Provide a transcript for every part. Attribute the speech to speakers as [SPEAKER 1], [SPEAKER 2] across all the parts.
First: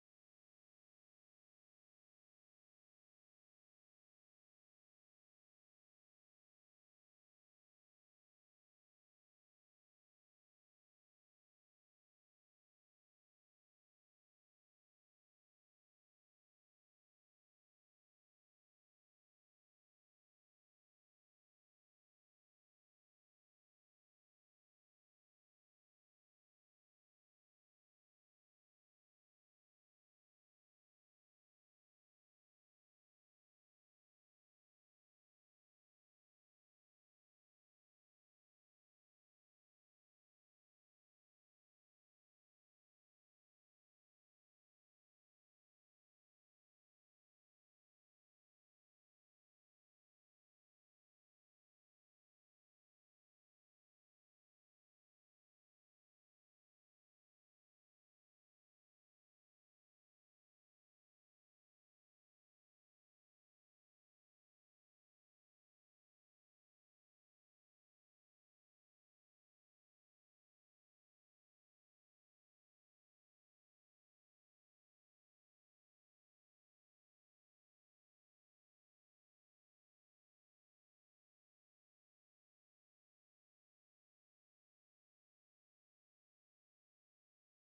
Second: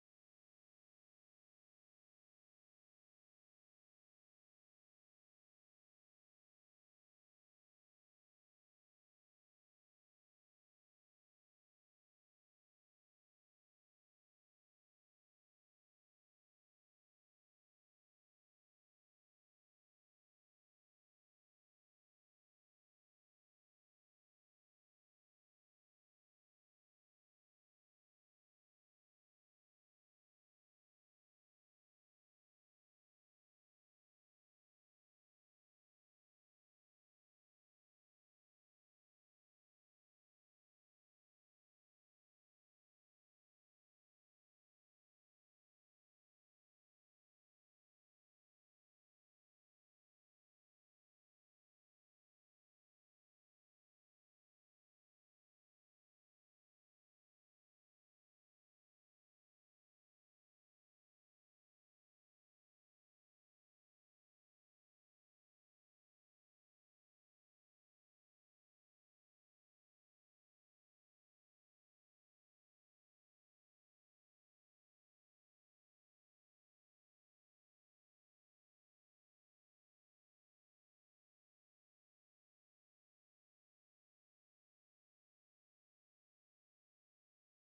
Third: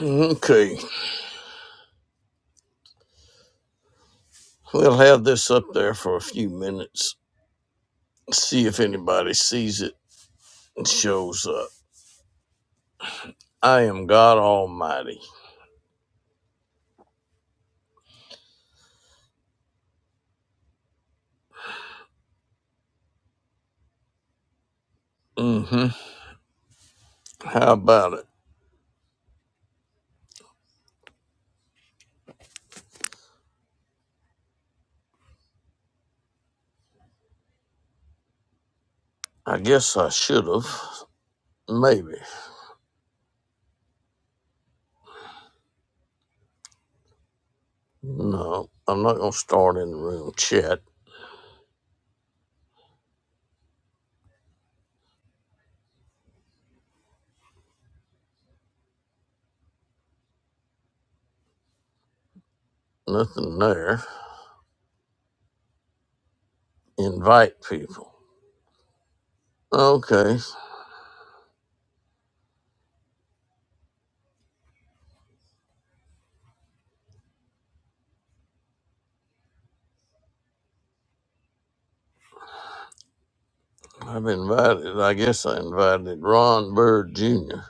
[SPEAKER 1] Okay, we'll have this up there for a few minutes. See if anybody sees it and shows up. I am God Almighty. Mm-hmm. How about it? I guess I should have. Maybe. No, I'm not gonna start in the room chat. Nothing there. Invite people. Okay, I've invited. I guess I invited Ron Bird Jr.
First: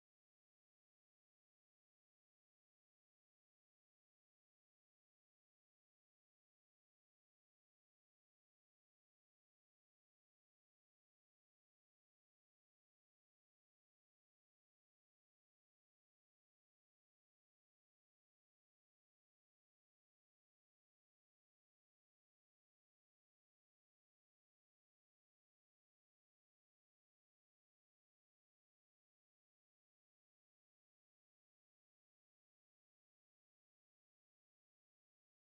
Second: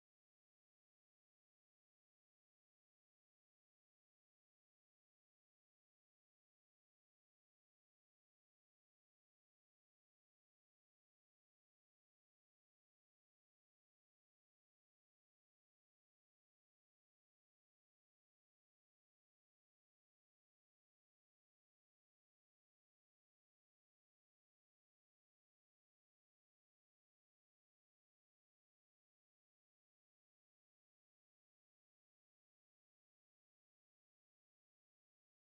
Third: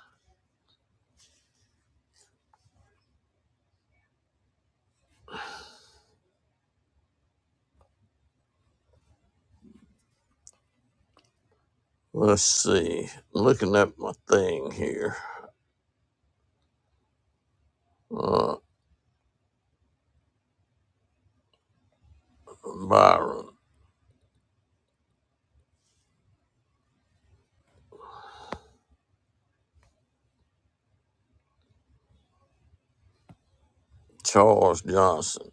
[SPEAKER 1] Let's see. I'm Looking at my thing here. Uh, Byron. Charles Johnson.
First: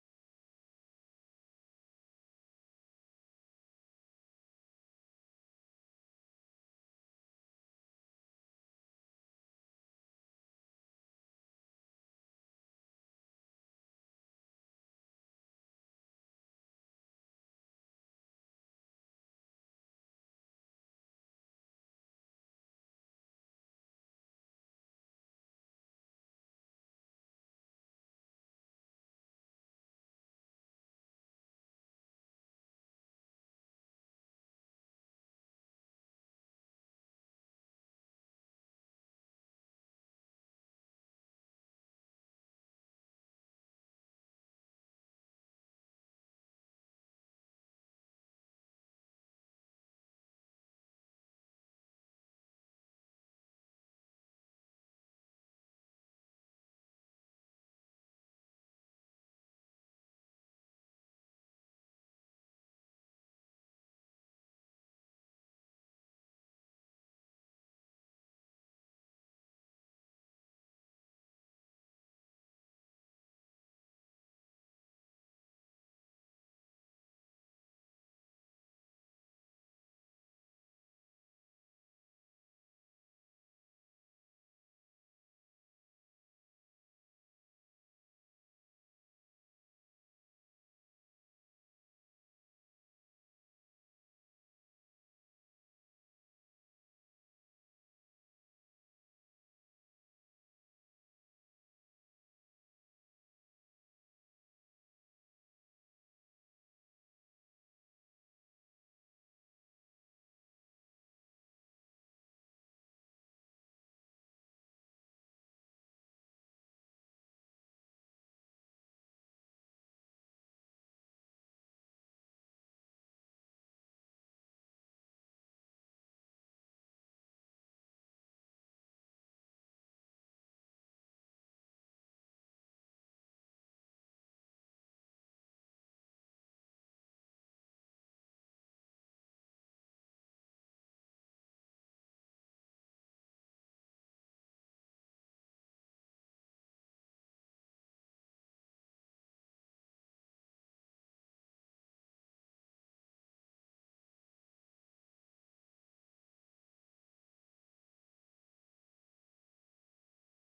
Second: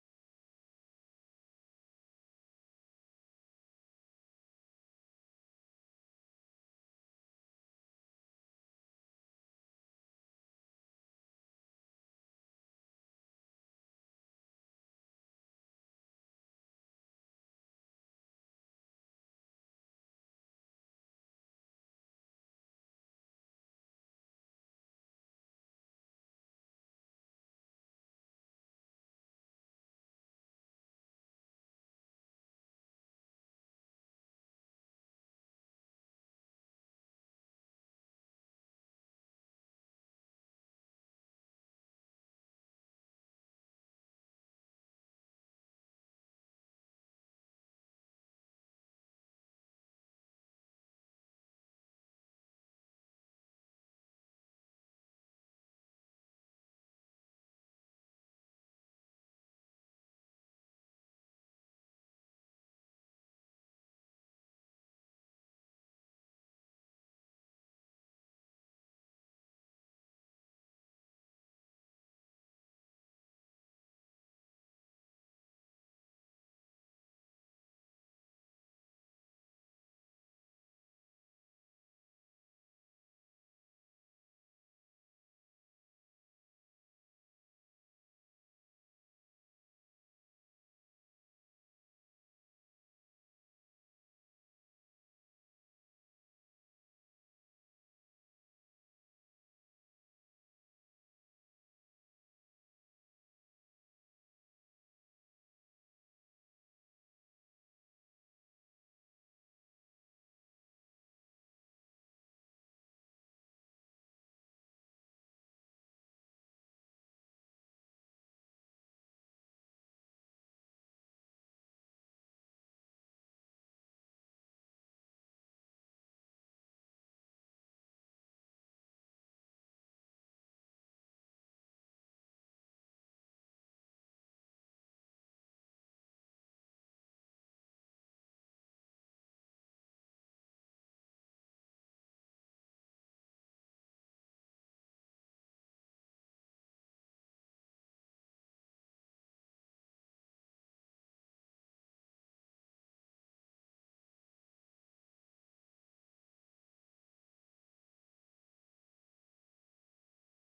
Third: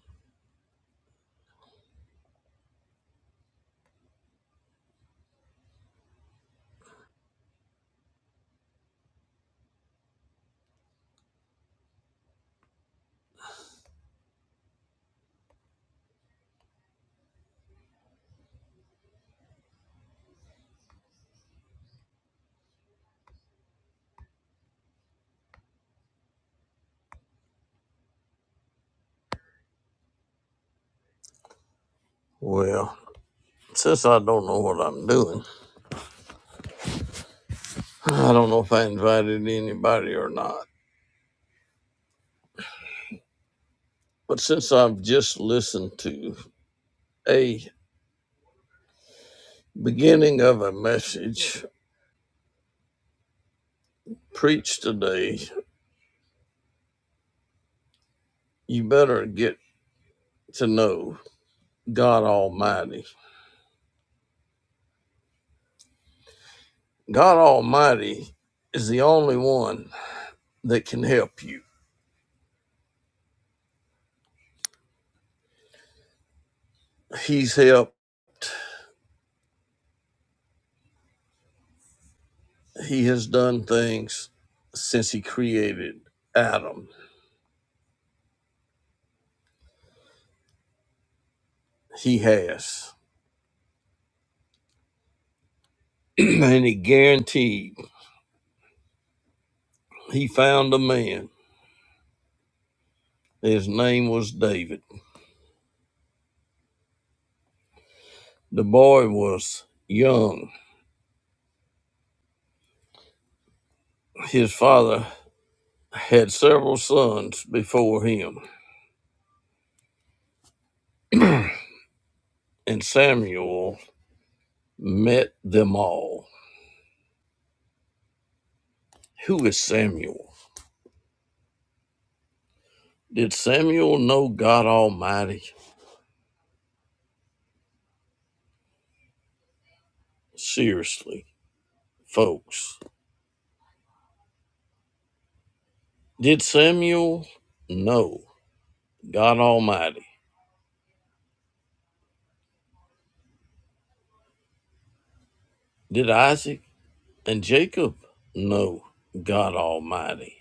[SPEAKER 1] Well, since I don't know what I'm doing, I don't know if I invited anybody or not. But since I've just listened to a beginning of a message preached today, you better get to know God Almighty. God Almighty is the only one that can help you. He's helped, He has done things since He created Adam. He has. and he guaranteed he found a man. His name was David. The boy was young. His father had several sons before him, and Samuel met them all. Who is Samuel? Did Samuel know God Almighty? Seriously, folks. Did Samuel know God Almighty? Did Isaac and Jacob know God Almighty?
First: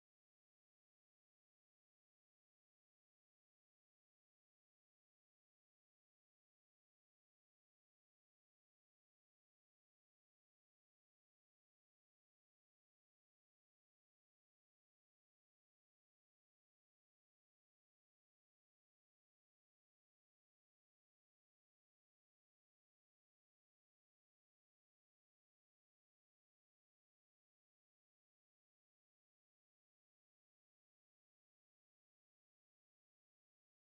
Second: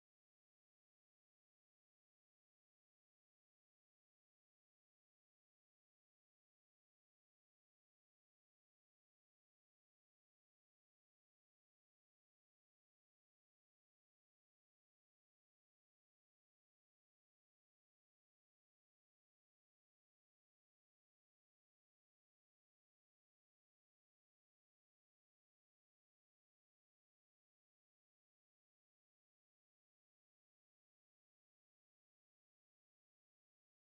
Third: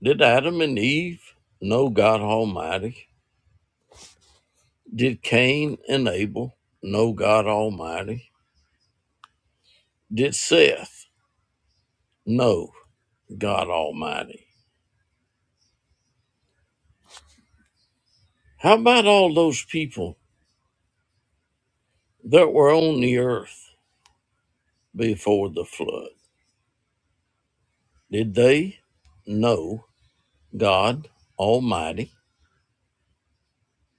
[SPEAKER 1] Did Adam and Eve know God Almighty? Did Cain and Abel know God Almighty? Did Seth know God Almighty? How about all those people that were on the earth before the flood? Did they know God Almighty?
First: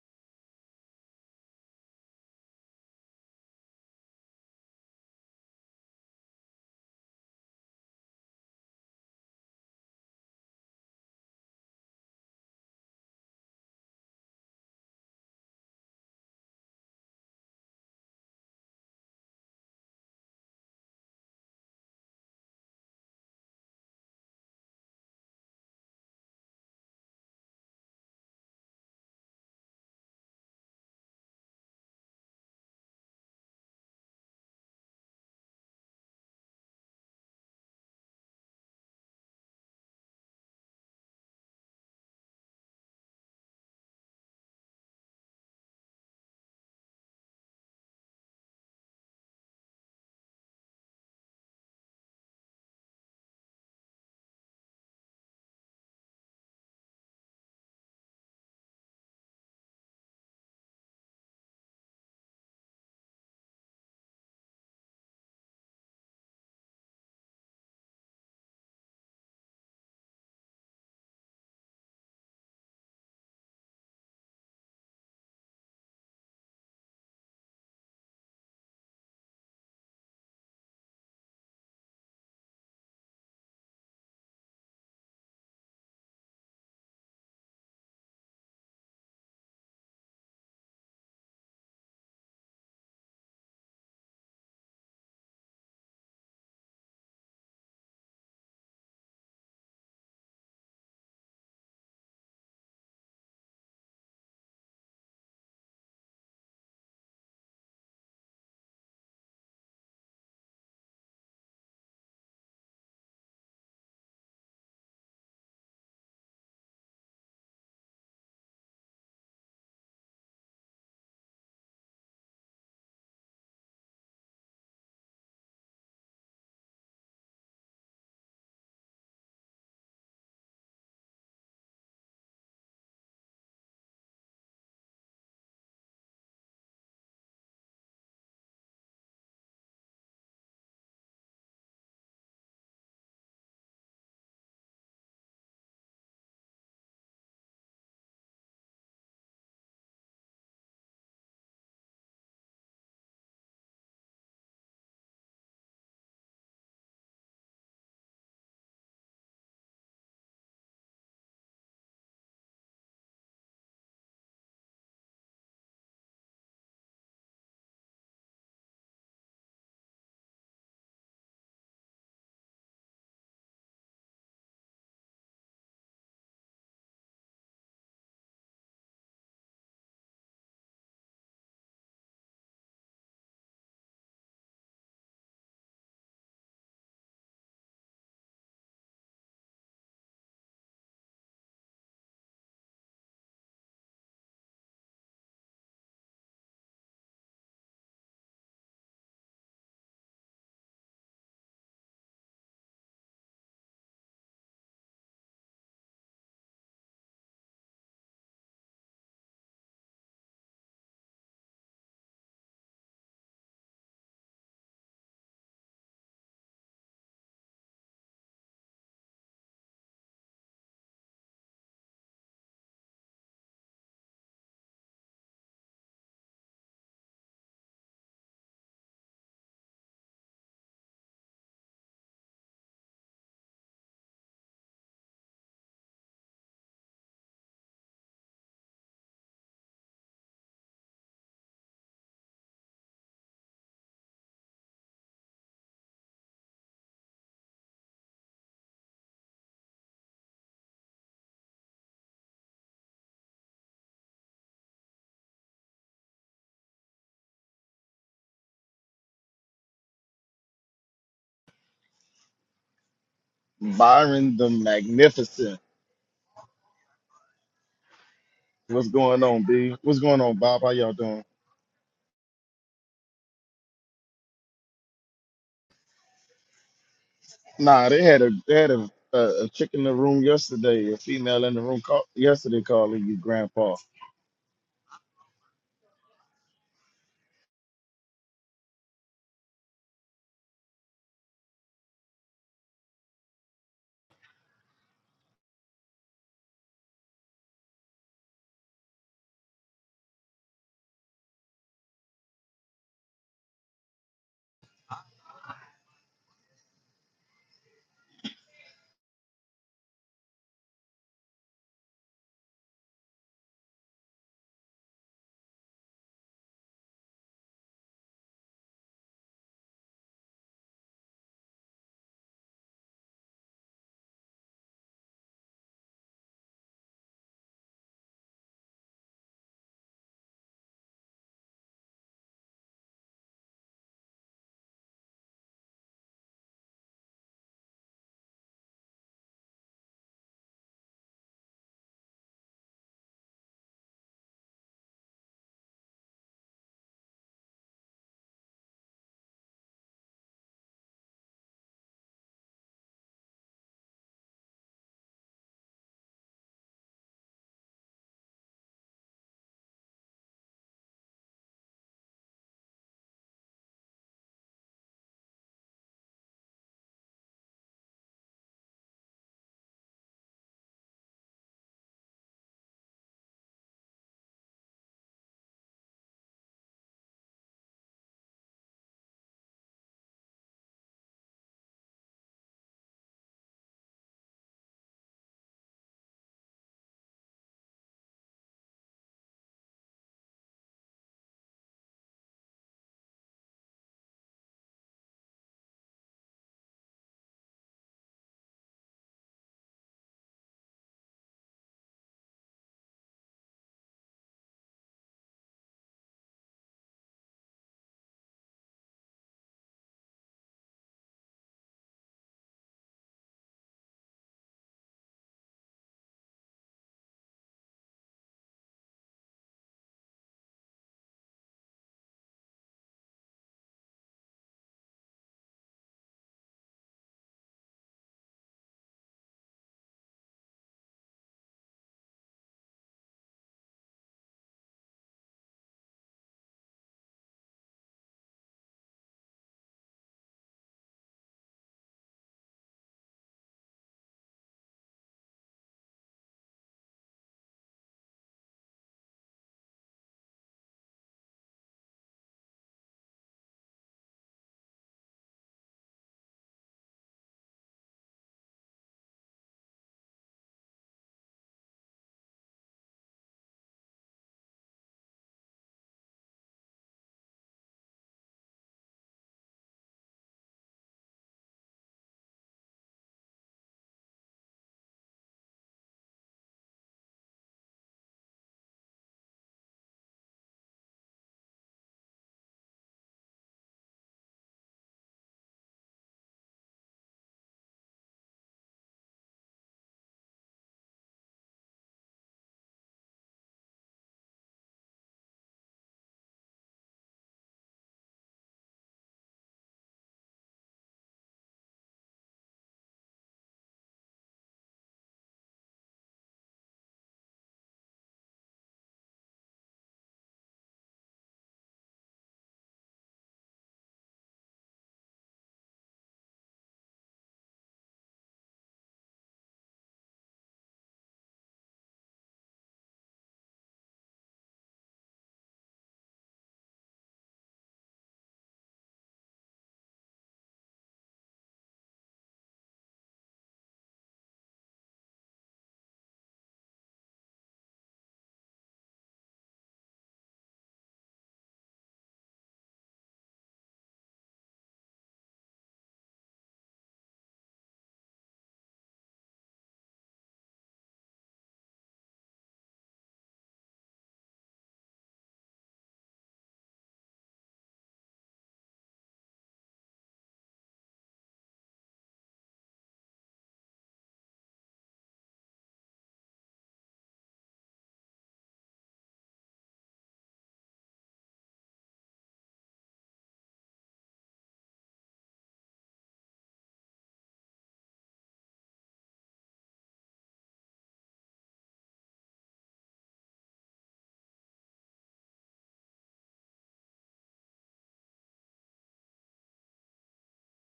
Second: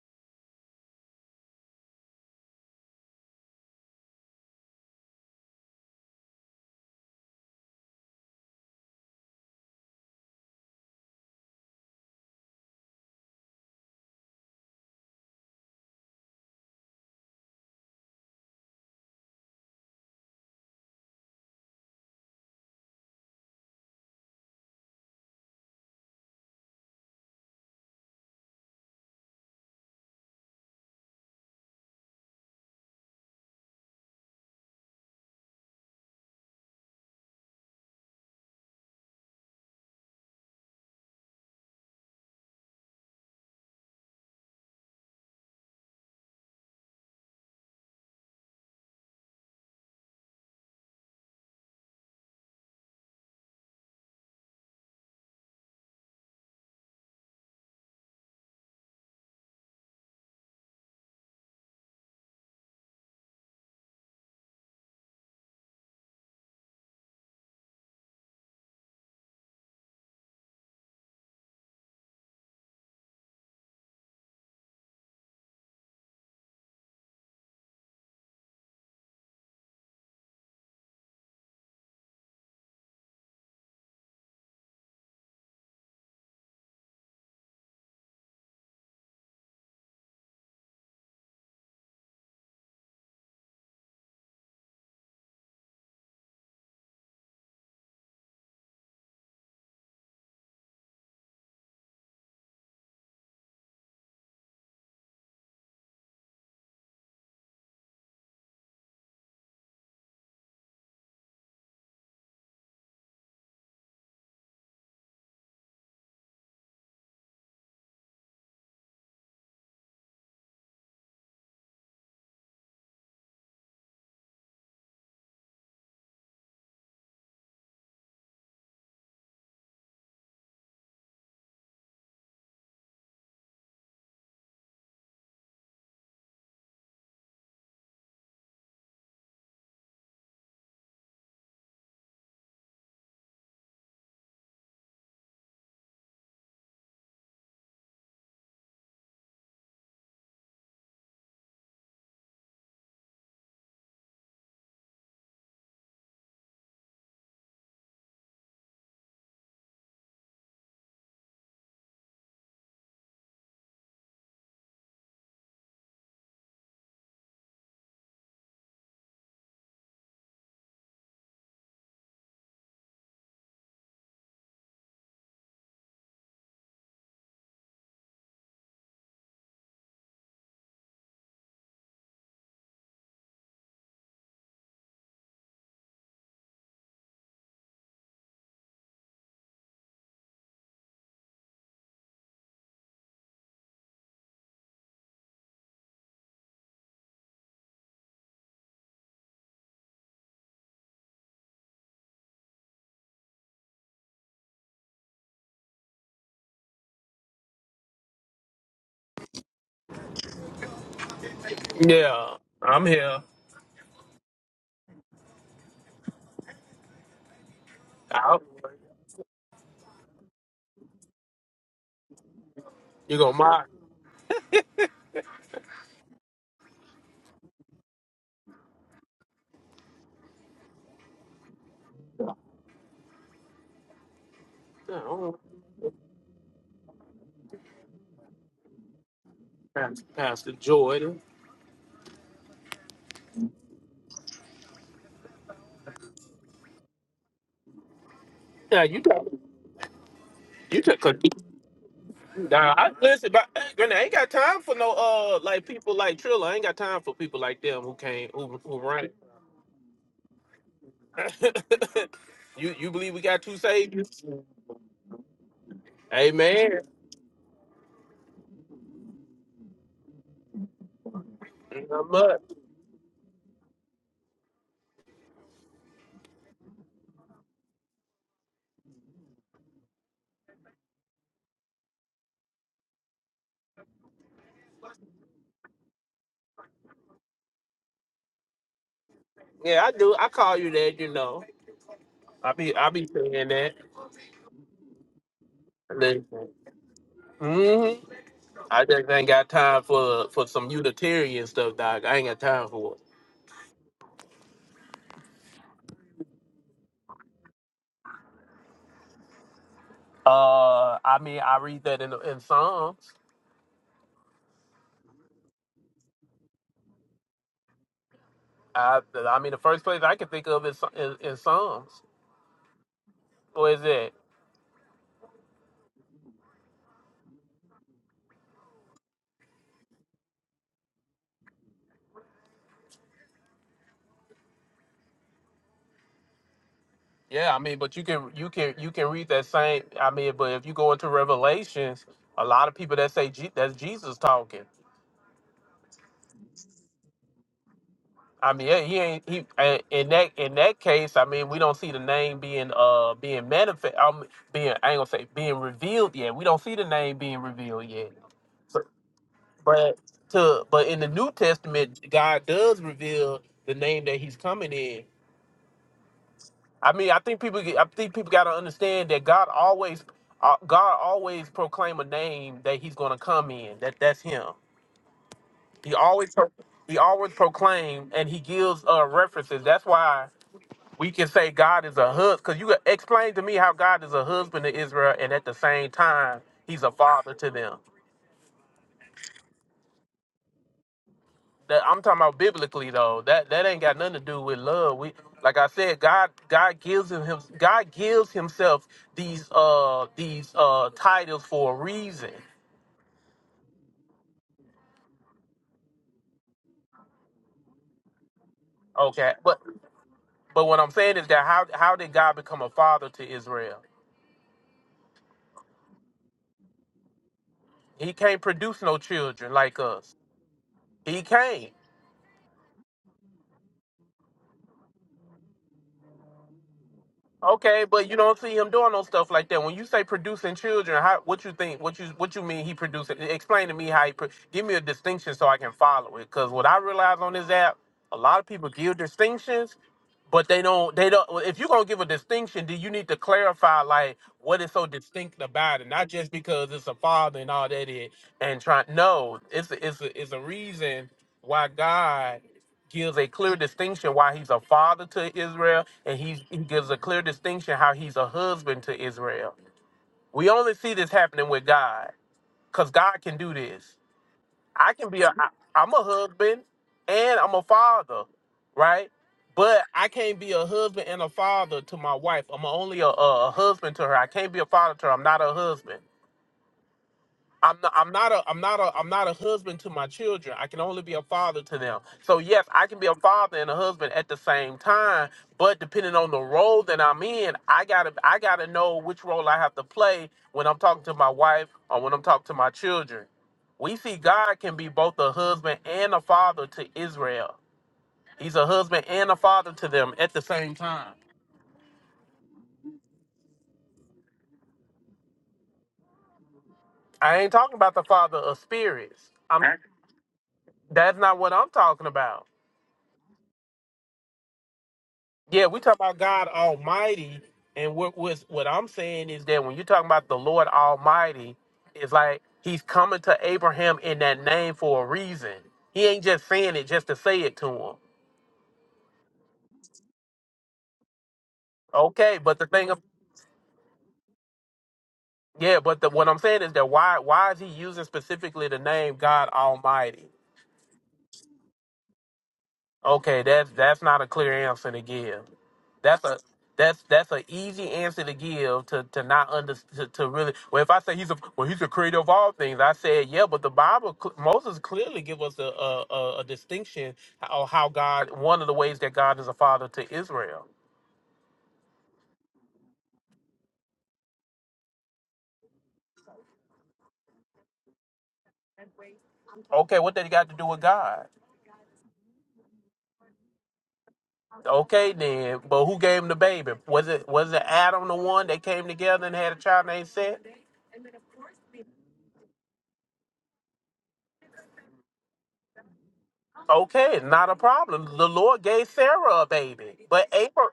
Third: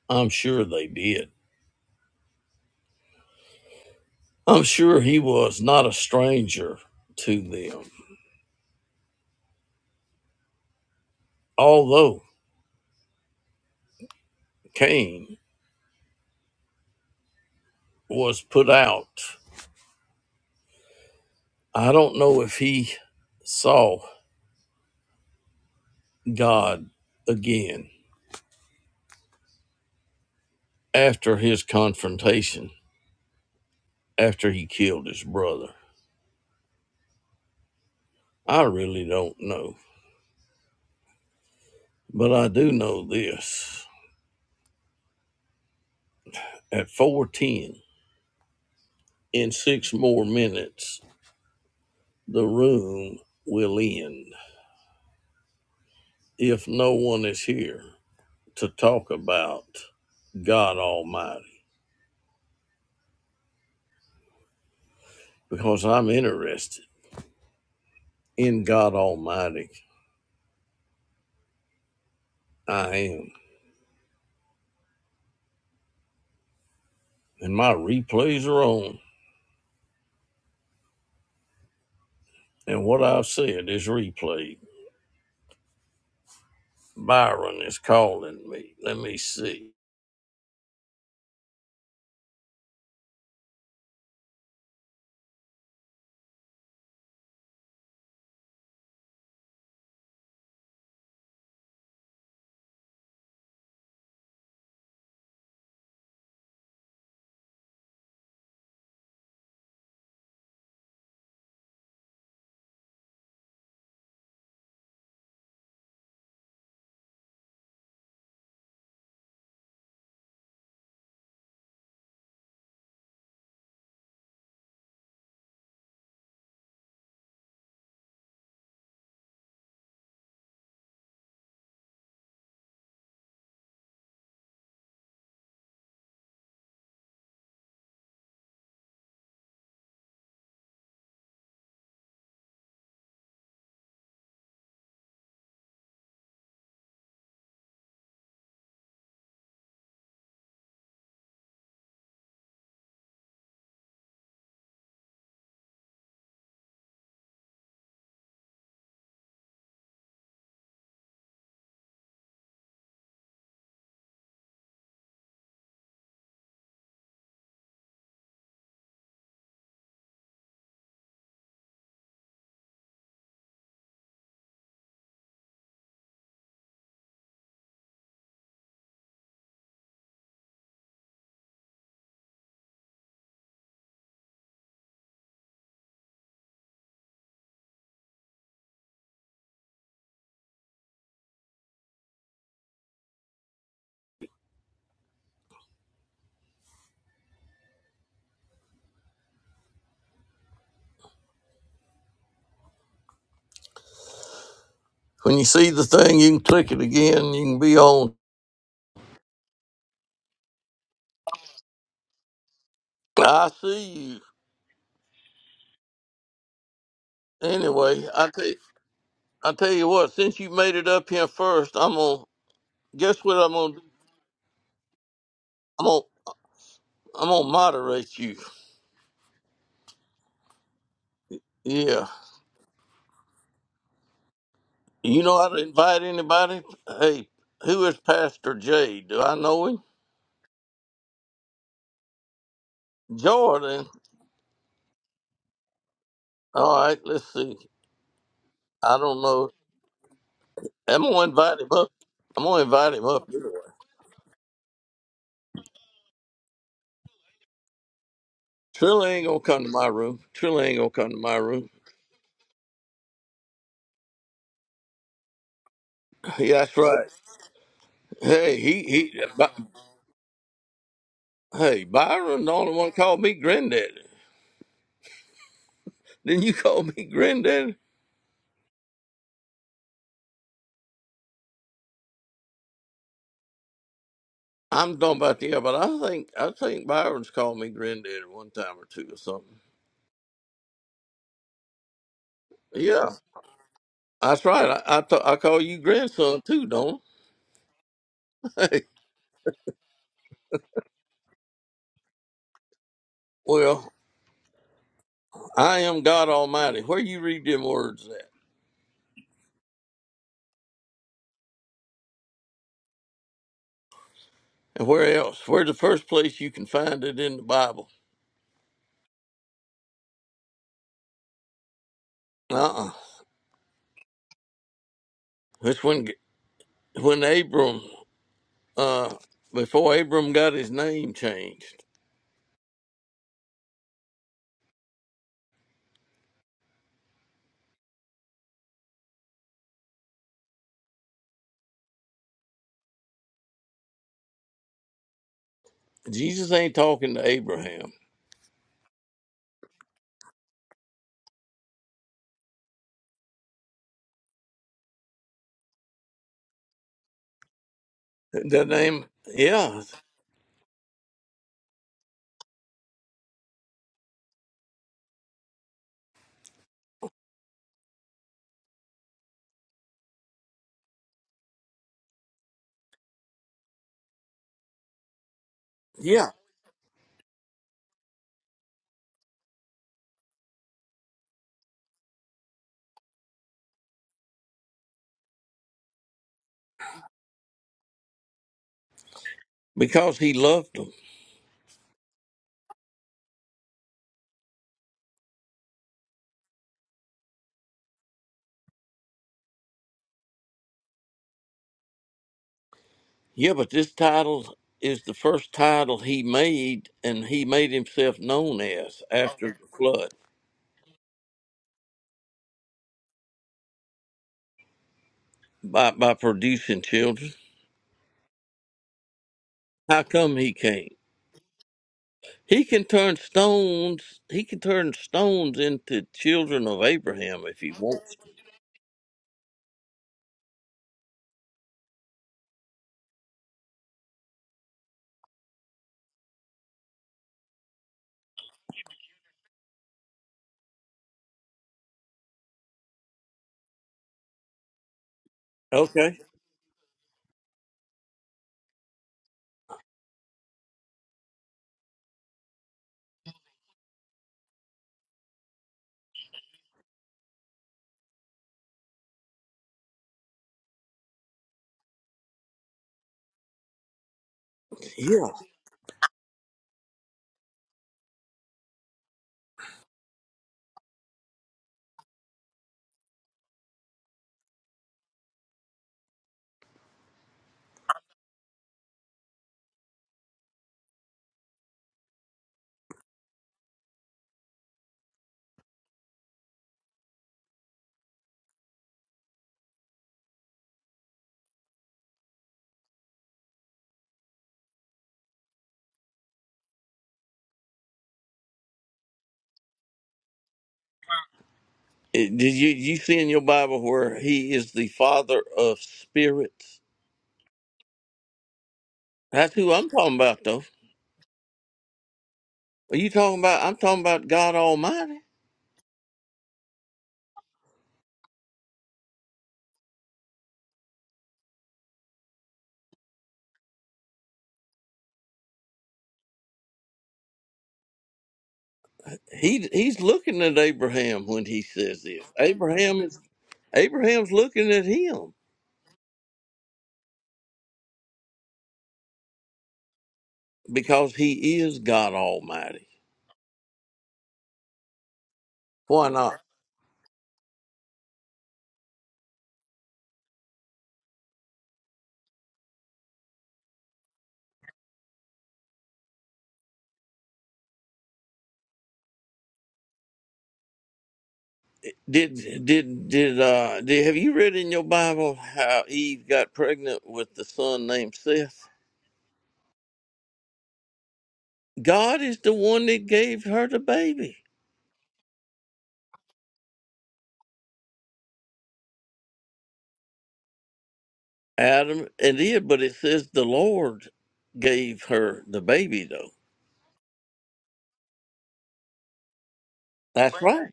[SPEAKER 1] I'm sure they did. I'm sure he was not a stranger to them. Although Cain was put out I don't know if he saw God again after his confrontation, after he killed his brother. I really don't know. But I do know this. At 410, in six more minutes, the room will end if no one is here to talk about God Almighty, because I'm interested in God Almighty. I am. And my replays are on. And what I've said is replayed. Byron is calling me. Let me see. When you see the thing, you can click it again. You can be on.
[SPEAKER 2] Yeah, I'm here.
[SPEAKER 1] I see you. Anyway, I
[SPEAKER 2] Out.
[SPEAKER 1] tell I tell you what. Since you made it up here first, I'm gonna
[SPEAKER 2] You
[SPEAKER 1] guess
[SPEAKER 2] gonna
[SPEAKER 1] what I'm
[SPEAKER 2] mock?
[SPEAKER 1] gonna do. I'm gonna I'm gonna moderate you. Yeah. You
[SPEAKER 2] No,
[SPEAKER 1] know how to invite anybody? Hey, who is Pastor J? Do I know him?
[SPEAKER 2] Pastor Pastor Jordan.
[SPEAKER 1] Jordan. All right. Let's see.
[SPEAKER 2] Yeah,
[SPEAKER 1] I
[SPEAKER 2] you
[SPEAKER 1] don't
[SPEAKER 2] talk.
[SPEAKER 1] know.
[SPEAKER 2] You just
[SPEAKER 1] I'm
[SPEAKER 2] cause
[SPEAKER 1] gonna invite him up. I'm gonna
[SPEAKER 2] nah, I
[SPEAKER 1] invite him up.
[SPEAKER 2] listen, but
[SPEAKER 1] anyway.
[SPEAKER 2] eh, Grenade, I ain't got time for no uh like people like Trilla. I ain't got time for people like them who can't who who run.
[SPEAKER 1] Trilla ain't gonna come to my room. Trilla ain't gonna come to my room.
[SPEAKER 2] it. you you believe we got two saviors?
[SPEAKER 3] Byron the Magnificent.
[SPEAKER 1] Yeah, that's
[SPEAKER 2] Amen.
[SPEAKER 1] right. Hey, he
[SPEAKER 3] What's
[SPEAKER 1] he.
[SPEAKER 3] going on,
[SPEAKER 1] By,
[SPEAKER 3] B? What's going on, Bob? How y'all doing?
[SPEAKER 1] hey,
[SPEAKER 2] Not much.
[SPEAKER 1] Byron, the only one called me granddaddy. Then you call me granddaddy.
[SPEAKER 3] Nah, they had a they had a, a, a chick in the room yesterday, a female in the room call, yesterday calling you grandpa.
[SPEAKER 1] I'm talking about the yeah, but I think I think Byron's called me granddaddy one time or two or something.
[SPEAKER 2] Yeah, I do. I call you that. You know, I be I be
[SPEAKER 1] Yeah,
[SPEAKER 2] saying that.
[SPEAKER 1] that's right. I I, t- I call you grandson
[SPEAKER 2] Listen.
[SPEAKER 1] too, don't
[SPEAKER 2] Mm-hmm.
[SPEAKER 1] I? Hey,
[SPEAKER 2] I just ain't got time for for some Unitarian stuff, dog. I ain't got time for it.
[SPEAKER 1] well, I am God Almighty. Where you read them words at,
[SPEAKER 2] Uh, I mean, I read that in in Psalms.
[SPEAKER 1] and where else? Where's the first place you can find it in the Bible?
[SPEAKER 2] I, I mean, the first place I can think of is is, is Psalms.
[SPEAKER 1] Uh uh
[SPEAKER 2] What is that?
[SPEAKER 1] It's when when Abram uh, before Abram got his name changed.
[SPEAKER 2] Yeah, I mean, but you can you can you can read that same. I mean, but if you go into Revelations, a lot of people that say Je- that's Jesus talking.
[SPEAKER 1] Jesus ain't talking to Abraham.
[SPEAKER 2] I mean, yeah, he ain't he and- in that in that case. I mean, we don't see the name being uh being manifest. Um, being I ain't gonna say being revealed yet. We don't see the name being revealed yet.
[SPEAKER 1] The name, yeah,
[SPEAKER 2] to but in the New Testament, God does reveal the name that He's coming in. I mean, I think people get- I think people got to understand that God always uh, God always proclaim a name that He's going to come in. That that's Him. He
[SPEAKER 1] yeah,
[SPEAKER 2] always pro- He always proclaim and He gives uh, references. That's why we can say God is a husband because you explain to me how God is a husband to Israel and at the same time He's a father to them.
[SPEAKER 1] because he loved him.
[SPEAKER 2] that I'm talking about biblically though. That that ain't got nothing to do with love. We like I said, God God gives him, him God gives himself these uh these uh titles for a reason.
[SPEAKER 1] Yeah, but this title is the first title he made, and he made himself known as
[SPEAKER 2] Okay.
[SPEAKER 1] after
[SPEAKER 2] But
[SPEAKER 1] the flood
[SPEAKER 2] but what I'm saying is that how how did God become a father to Israel?
[SPEAKER 1] by, by producing children.
[SPEAKER 2] He can't produce no children like
[SPEAKER 1] How
[SPEAKER 2] us.
[SPEAKER 1] come he can't?
[SPEAKER 2] He can't.
[SPEAKER 1] He can turn stones. He can turn stones into children of Abraham if he
[SPEAKER 2] Okay, but
[SPEAKER 1] wants.
[SPEAKER 2] you don't see him doing no stuff like that. When you say producing children, how, what you think? What you what you mean? He producing? Explain to me how he pro- give me a distinction so I can follow it. Because what I realize on this app, a lot of people give distinctions, but they don't. They don't. well, If you're gonna give a distinction, do you need to clarify like what is so distinct about it? Not
[SPEAKER 1] Okay.
[SPEAKER 2] just because it's a father and all that. It and try. No, it's a, it's a, it's a reason why God gives a clear distinction why he's a father to Israel, and he's, he gives a clear distinction how he's a husband to Israel. We only see this happening with God, because God can do this. I can
[SPEAKER 1] yeah.
[SPEAKER 2] be a, I, I'm a husband and I'm a father, right? But I can't be a husband and a father to my wife. I'm only a, a, a husband to her. I can't be a father to her. I'm not a husband. I'm not, I'm not a I'm not a I'm not a husband to my children. I can only be a father to them. So yes, I can be a father and a husband at the same time, but depending on the role that I'm in, I got to I got to know which role I have to play when I'm talking to my wife or when I'm talking to my children. We see God can be both a husband and a father to Israel. He's a husband and a father to them at the same time.
[SPEAKER 1] Eh, Did you you see in your Bible where he is the father of spirits?
[SPEAKER 2] I ain't talking about the father of spirits.
[SPEAKER 1] That's
[SPEAKER 2] I'm
[SPEAKER 1] who I'm talking about, though.
[SPEAKER 2] that's not what I'm talking about.
[SPEAKER 1] Are you talking about? I'm talking about God Almighty.
[SPEAKER 2] Yeah, we talk about God Almighty, and what what what I'm saying is that when you're talking about the Lord Almighty, it's like He's coming to Abraham in that name for a reason. He ain't just saying it just to say it to him.
[SPEAKER 1] He he's looking at Abraham when he says this.
[SPEAKER 2] Okay, but the thing,
[SPEAKER 1] Abraham
[SPEAKER 2] of,
[SPEAKER 1] is Abraham's looking at him
[SPEAKER 2] yeah, but the, what I'm saying is that why why is He using specifically the name God Almighty?
[SPEAKER 1] because he is God Almighty.
[SPEAKER 2] Okay, that's that's not a clear answer to give.
[SPEAKER 1] Why
[SPEAKER 2] That's a
[SPEAKER 1] not?
[SPEAKER 2] that's that's an easy answer to give to to not under to, to really. Well, if I say he's a well, he's a creator of all things, I said yeah, but the Bible cl- Moses clearly give us a a, a a distinction of how God one of the ways that God is a father to Israel.
[SPEAKER 1] Did did did uh did, have you read in your Bible how Eve got pregnant with the son named Seth?
[SPEAKER 2] Okay, what that got to do with God?
[SPEAKER 1] God is the one that gave her the baby.
[SPEAKER 2] Okay, then, but who gave him the baby? Was it was it Adam the one that came together and had a child named Seth?
[SPEAKER 1] Adam and Eve, but it says the Lord gave her the baby, though.
[SPEAKER 2] Okay, not a problem. The Lord gave Sarah a baby, but
[SPEAKER 1] That's right.
[SPEAKER 2] Abram,
[SPEAKER 1] right.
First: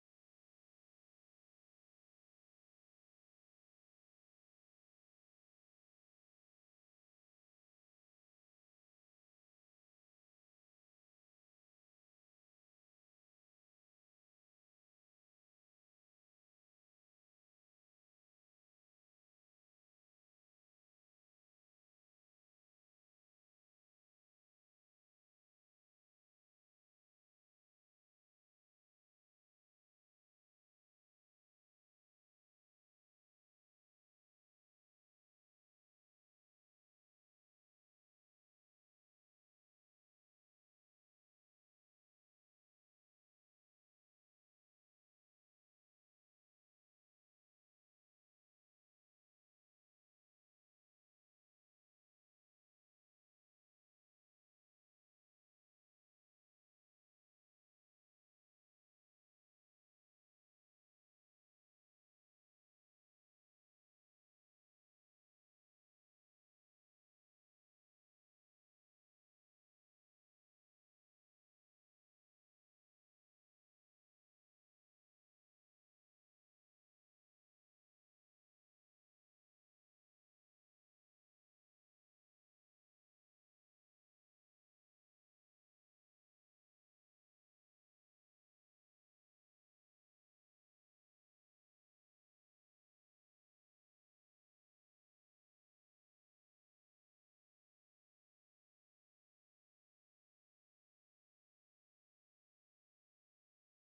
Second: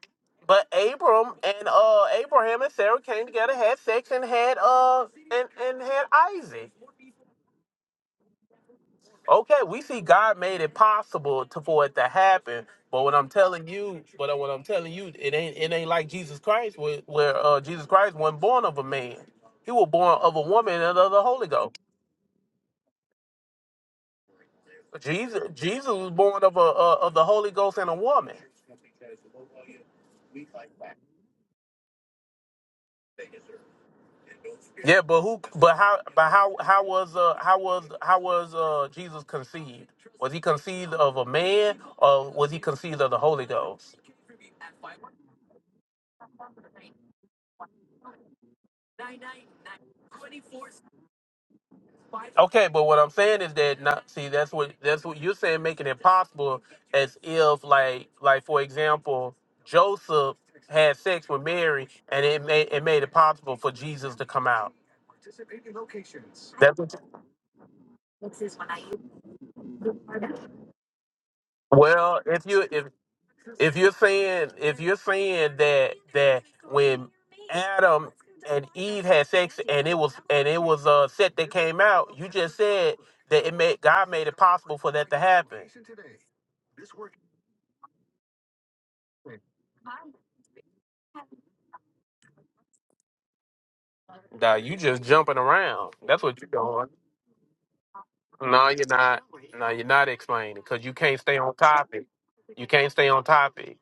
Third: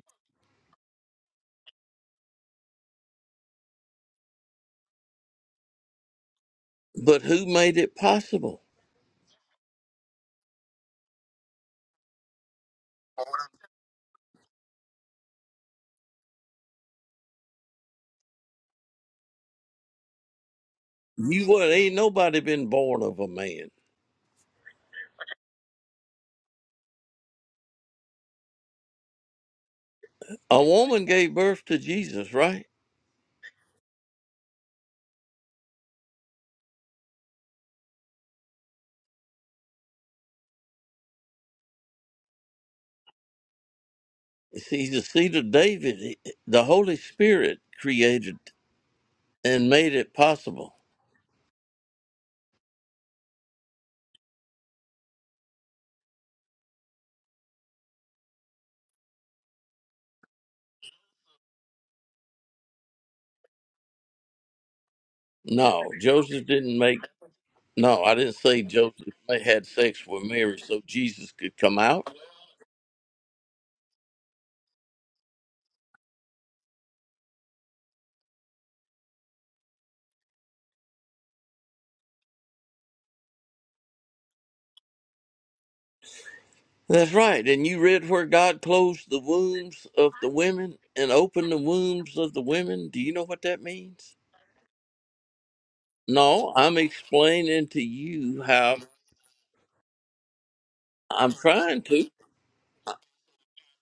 [SPEAKER 2] but Abram and uh Abraham and Sarah came together, had sex, and had uh and and had Isaac.
[SPEAKER 1] But who made it possible?
[SPEAKER 2] Okay, we see God made it possible to, for it to happen. But what I'm telling you, but what I'm telling you, it ain't it ain't like Jesus Christ, where, where uh Jesus Christ wasn't born of a man. He was born of a woman and of the Holy
[SPEAKER 1] You would
[SPEAKER 2] Ghost.
[SPEAKER 1] ain't nobody been born of a man.
[SPEAKER 2] Jesus Jesus was born of a uh, of the Holy Ghost and a woman.
[SPEAKER 1] A woman gave birth to Jesus, right?
[SPEAKER 2] Yeah, but who? But how? But how? How was uh? How was how was uh Jesus conceived? Was he conceived of a man, or was he conceived of the Holy Ghost?
[SPEAKER 1] He's the seed of David. He- The Holy Spirit created and made it possible.
[SPEAKER 2] Okay, but what I'm saying is that not see that's what that's what you're saying, making it possible as if like like for example Joseph had sex with Mary, and it made it made it possible for Jesus to come out.
[SPEAKER 1] No, Joseph didn't make. No, I didn't say Joseph had sex with Mary so Jesus could come out.
[SPEAKER 2] Well, if you if if you're saying if you're saying that that when Adam and Eve had sex and it was and it was a set that came out, you just said that it made God made it possible for that to happen.
[SPEAKER 1] That's right. And you read where God closed the wombs of the women and opened the wombs of the women. Do you know what that means?
[SPEAKER 2] Nah, you just jumping around. That's what you're
[SPEAKER 1] No, I'm
[SPEAKER 2] doing.
[SPEAKER 1] explaining to you
[SPEAKER 2] No,
[SPEAKER 1] how
[SPEAKER 2] you're not. No, you're not explaining because you can't
[SPEAKER 1] I'm
[SPEAKER 2] stay on
[SPEAKER 1] trying
[SPEAKER 2] topic.
[SPEAKER 1] to.
[SPEAKER 2] You can't stay on topic.